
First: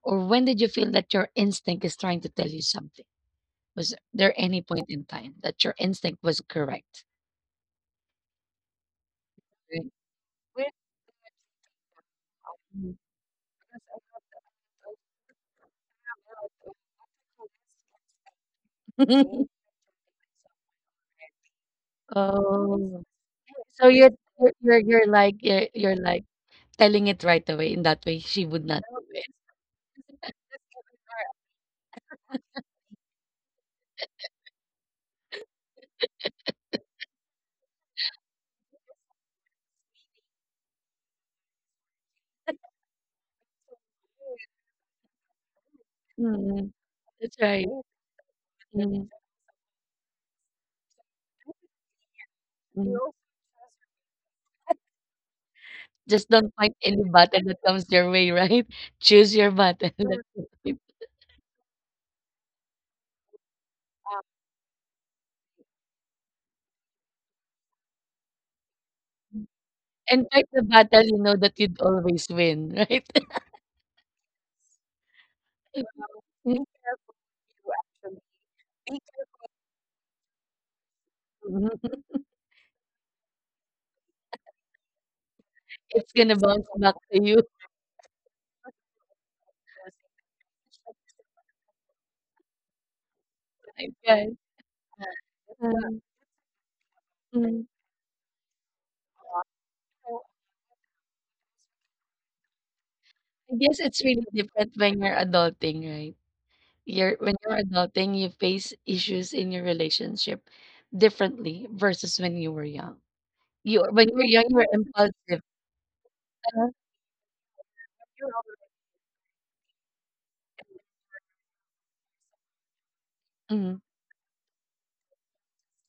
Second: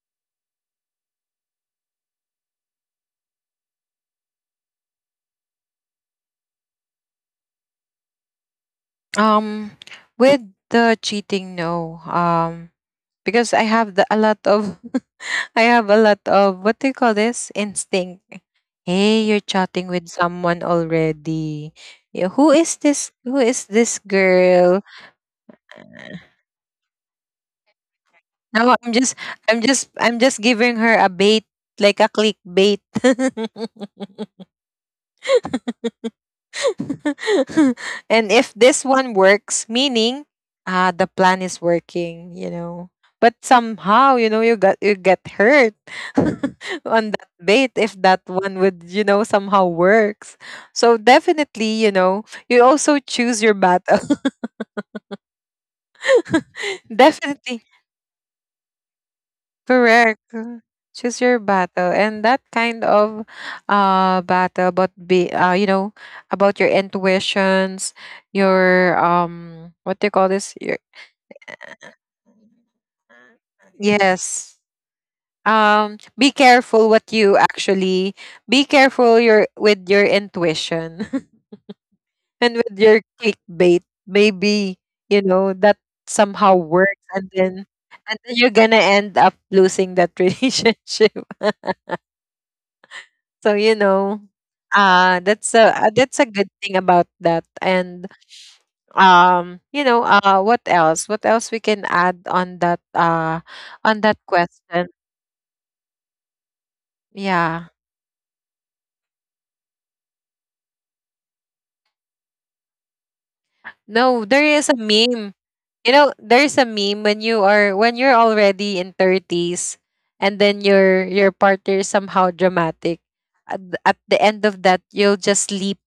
[SPEAKER 1] Or when did you feel that your instinct is trying to tell you something? Was there any point in time that your instinct was correct?
[SPEAKER 2] Um,
[SPEAKER 1] Right.
[SPEAKER 2] with the cheating, no.
[SPEAKER 1] Mhm.
[SPEAKER 2] Because I have the, a lot of, I have a lot of, what do you call this, instinct. Hey, you're chatting with someone already. Yeah, who is
[SPEAKER 1] Oh,
[SPEAKER 2] this? Who is
[SPEAKER 1] so
[SPEAKER 2] this
[SPEAKER 1] you're you're
[SPEAKER 2] girl?
[SPEAKER 1] you're, you're like you're, you're like telling it right away. In that way, she would
[SPEAKER 2] No,
[SPEAKER 1] not
[SPEAKER 2] I'm
[SPEAKER 1] do
[SPEAKER 2] just,
[SPEAKER 1] it.
[SPEAKER 2] I'm just, I'm just giving her a bait, like a clickbait. And if this one works, meaning ah, the plan is working, you know. But somehow, you know, you get hurt
[SPEAKER 1] Mm,
[SPEAKER 2] on that
[SPEAKER 1] that's
[SPEAKER 2] bait
[SPEAKER 1] right.
[SPEAKER 2] if that one would, you
[SPEAKER 1] Mm,
[SPEAKER 2] know, somehow works. So definitely, you know, you
[SPEAKER 1] mm.
[SPEAKER 2] also choose your battle.
[SPEAKER 1] Just don't find any button that
[SPEAKER 2] Definitely.
[SPEAKER 1] comes your way, right? Choose your button.
[SPEAKER 2] Correct. Choose your battle. And that kind of battle about, be you know, about your intuitions, your what do you
[SPEAKER 1] And
[SPEAKER 2] call
[SPEAKER 1] fight
[SPEAKER 2] this?
[SPEAKER 1] the
[SPEAKER 2] Your
[SPEAKER 1] battle you know that you'd always win, right?
[SPEAKER 2] yes. Be careful what you actually, be careful your with your intuition and with your clickbait. Maybe, you know, that
[SPEAKER 1] It's gonna
[SPEAKER 2] somehow
[SPEAKER 1] bounce back
[SPEAKER 2] works,
[SPEAKER 1] to you,
[SPEAKER 2] and then you're gonna end up losing that relationship. So, you
[SPEAKER 1] I
[SPEAKER 2] know,
[SPEAKER 1] guess.
[SPEAKER 2] that's a good thing about that.
[SPEAKER 1] Mm,
[SPEAKER 2] And you know, what else? What else we can add
[SPEAKER 1] I guess
[SPEAKER 2] on that
[SPEAKER 1] it's really
[SPEAKER 2] question?
[SPEAKER 1] different when you're adulting, right? You're when
[SPEAKER 2] Yeah.
[SPEAKER 1] you're adulting, you face issues in your relationship differently versus when you were young. You
[SPEAKER 2] No,
[SPEAKER 1] when you were
[SPEAKER 2] there
[SPEAKER 1] young,
[SPEAKER 2] is
[SPEAKER 1] you
[SPEAKER 2] a
[SPEAKER 1] were
[SPEAKER 2] meme.
[SPEAKER 1] impulsive.
[SPEAKER 2] You know, there's a meme when you are when you're already in 30s, and then your partner is somehow dramatic. At,
[SPEAKER 1] Mm,
[SPEAKER 2] th- at the end of that, you'll just sleep.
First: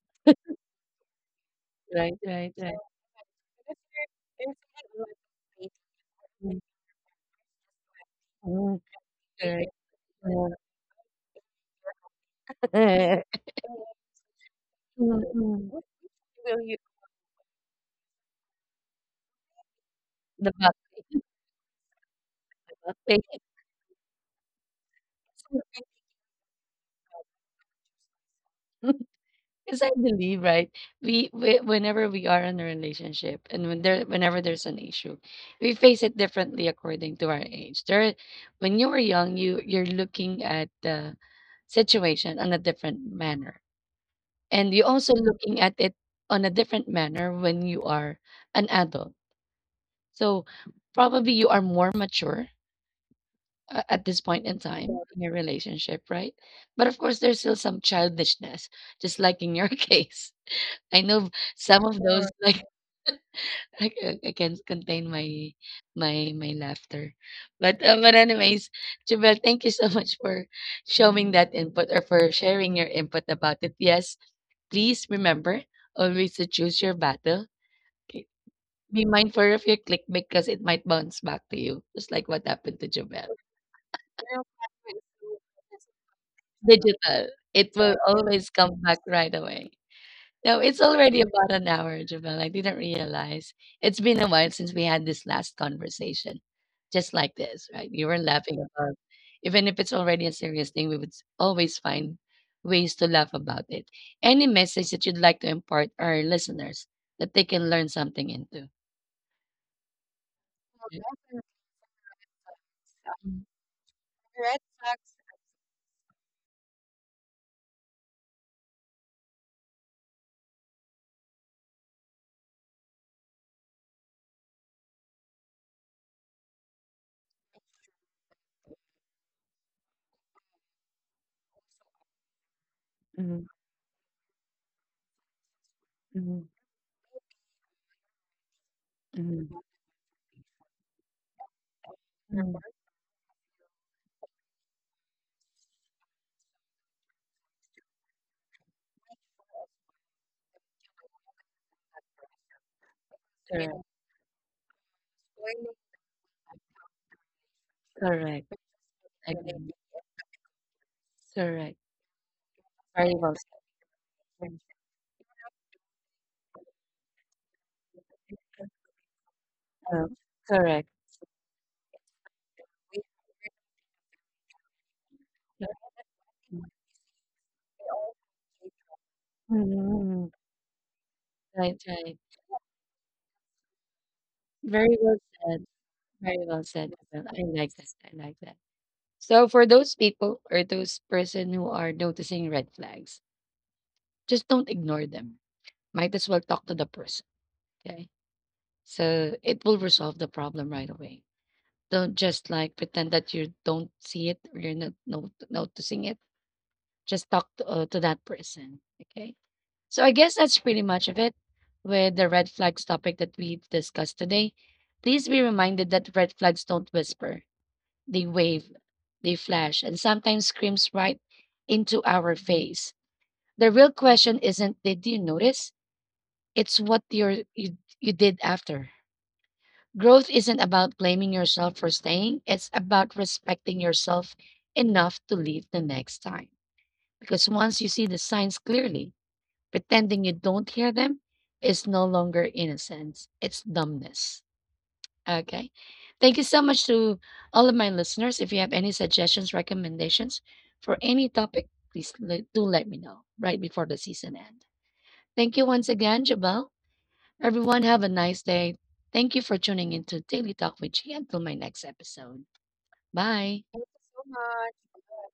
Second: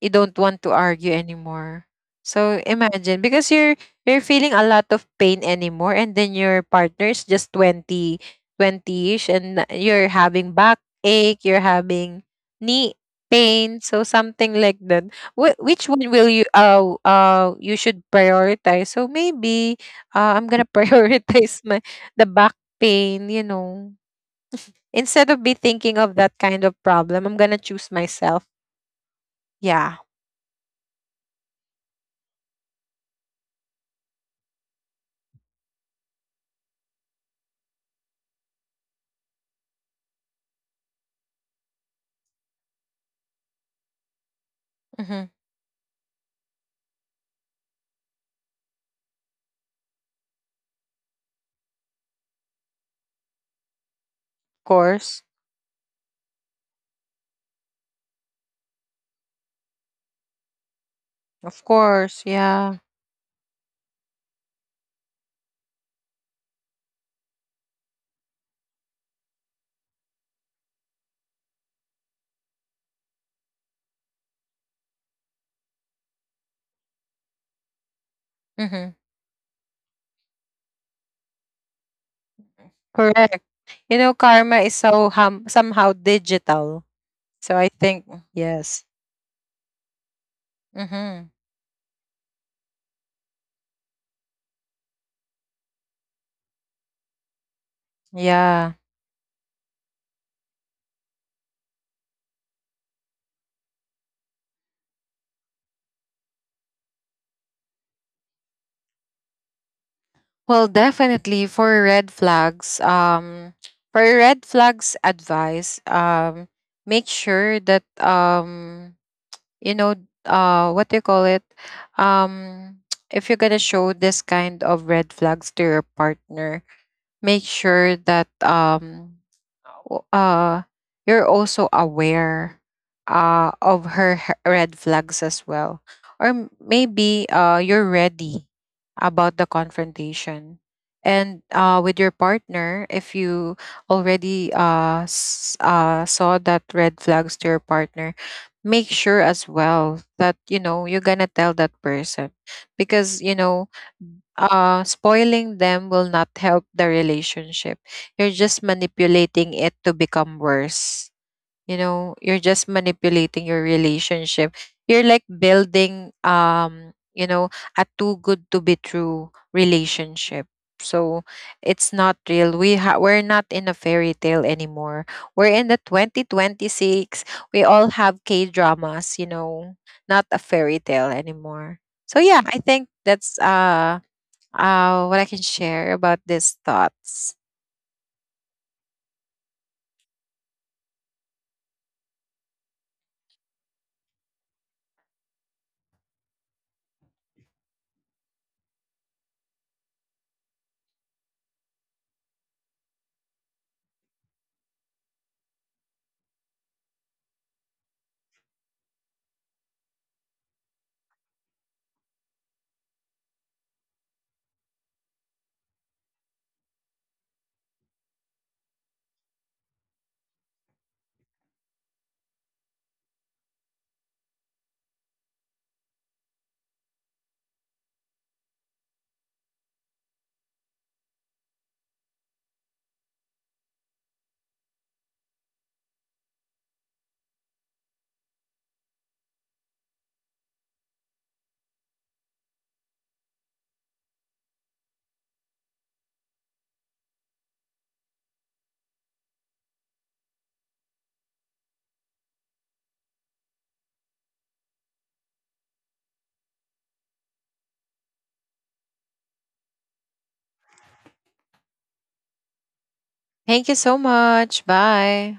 [SPEAKER 2] You don't want to argue anymore.
[SPEAKER 1] right, right,
[SPEAKER 2] So
[SPEAKER 1] right.
[SPEAKER 2] imagine, because you're feeling a lot of pain anymore, and then your partner is just 20,
[SPEAKER 1] Mm,
[SPEAKER 2] 20ish, and
[SPEAKER 1] correct.
[SPEAKER 2] you're having backache, you're having knee pain, so something like that.
[SPEAKER 1] Mm, mm.
[SPEAKER 2] Which one will you you should prioritize? So maybe I'm
[SPEAKER 1] The
[SPEAKER 2] going to prioritize my the back pain, you
[SPEAKER 1] back.
[SPEAKER 2] know. Instead of be thinking of that kind of problem, I'm going to choose myself.
[SPEAKER 1] 'Cause I
[SPEAKER 2] Yeah.
[SPEAKER 1] believe, right, we whenever we are in a relationship and whenever there's an issue, we face it differently according to our age. There when you were young, you you're looking at the situation on a different manner. And you're also
[SPEAKER 2] Mhm.
[SPEAKER 1] looking at it on a different manner when you are an adult. So probably you are more mature at this point
[SPEAKER 2] Of
[SPEAKER 1] in time
[SPEAKER 2] course.
[SPEAKER 1] in your relationship, right? But of course, there's still some childishness, just like in your case. I know
[SPEAKER 2] Of
[SPEAKER 1] some of
[SPEAKER 2] course,
[SPEAKER 1] those like
[SPEAKER 2] yeah.
[SPEAKER 1] I can't contain my my laughter. But anyways, Jubel, thank you so much for showing that input or for sharing your input about it. Yes, please remember always to choose your battle. Okay.
[SPEAKER 2] Mm-hmm.
[SPEAKER 1] Be mindful of your click because it might bounce back to you, just like what happened to Jubel.
[SPEAKER 2] Correct. You know, karma is so somehow digital.
[SPEAKER 1] Digital,
[SPEAKER 2] So I
[SPEAKER 1] it will
[SPEAKER 2] think
[SPEAKER 1] always come
[SPEAKER 2] yes.
[SPEAKER 1] back right away. No, it's already
[SPEAKER 2] Mm-hmm.
[SPEAKER 1] about an hour, Javel. I didn't realize. It's been a while since we had this last conversation, just like this, right? We were laughing
[SPEAKER 2] Yeah.
[SPEAKER 1] about, even if it's already a serious thing, we would always find ways to laugh about it. Any message that you'd like to impart our listeners that they can learn something into?
[SPEAKER 2] Well, definitely
[SPEAKER 1] Mm,
[SPEAKER 2] for red flags advice, make sure that you know, what do you call it? Um, if you're gonna show this kind of red flags to your partner, make sure that o- uh you're also aware
[SPEAKER 1] mm,
[SPEAKER 2] of her red flags as well, or
[SPEAKER 1] mm,
[SPEAKER 2] maybe you're ready about the
[SPEAKER 1] mm.
[SPEAKER 2] confrontation and with your partner. If you already saw that red flags to your partner, make sure as well that, you know, you're gonna tell that person, because you know
[SPEAKER 1] Correct.
[SPEAKER 2] spoiling them will not help the relationship. You're
[SPEAKER 1] Correct,
[SPEAKER 2] just
[SPEAKER 1] correct,
[SPEAKER 2] manipulating
[SPEAKER 1] ex-
[SPEAKER 2] it to become worse. You
[SPEAKER 1] correct,
[SPEAKER 2] know, you're just
[SPEAKER 1] very well
[SPEAKER 2] manipulating your relationship.
[SPEAKER 1] said.
[SPEAKER 2] You're like building, you know, a too good to be true
[SPEAKER 1] Oh,
[SPEAKER 2] relationship.
[SPEAKER 1] correct.
[SPEAKER 2] So it's not real. We're not in a fairy tale anymore. We're in the 2026. We all have K dramas, you know, not a
[SPEAKER 1] Mm,
[SPEAKER 2] fairy tale anymore.
[SPEAKER 1] right,
[SPEAKER 2] So
[SPEAKER 1] right.
[SPEAKER 2] yeah, I think that's
[SPEAKER 1] Very
[SPEAKER 2] what I
[SPEAKER 1] well
[SPEAKER 2] can
[SPEAKER 1] said.
[SPEAKER 2] share about these
[SPEAKER 1] Very well said,
[SPEAKER 2] thoughts.
[SPEAKER 1] Abel. I like that. I like that. So for those people or those person who are noticing red flags, just don't ignore them. Might as well talk to the person. Okay. So it will resolve the problem right away. Don't just like pretend that you don't see it or you're not noticing it. Just talk to that person. Okay. So I guess that's pretty much of it with the red flags topic that we've discussed today. Please be reminded that red flags don't whisper. They wave, they flash, and sometimes screams right into our face. The real question isn't did you notice? It's what you did after. Growth isn't about blaming yourself for staying. It's about respecting yourself enough to leave the next time. Because once you see the signs clearly, pretending you don't hear them is no longer innocence. It's dumbness. Okay. Thank you so much to all of my listeners. If you have any suggestions, recommendations for any topic, please do let me know right before the season end. Thank you once again, Jabal. Everyone, have a nice day. Thank you for tuning in to Daily Talk with G until my next episode.
[SPEAKER 2] Thank
[SPEAKER 1] Bye.
[SPEAKER 2] you so much. Bye.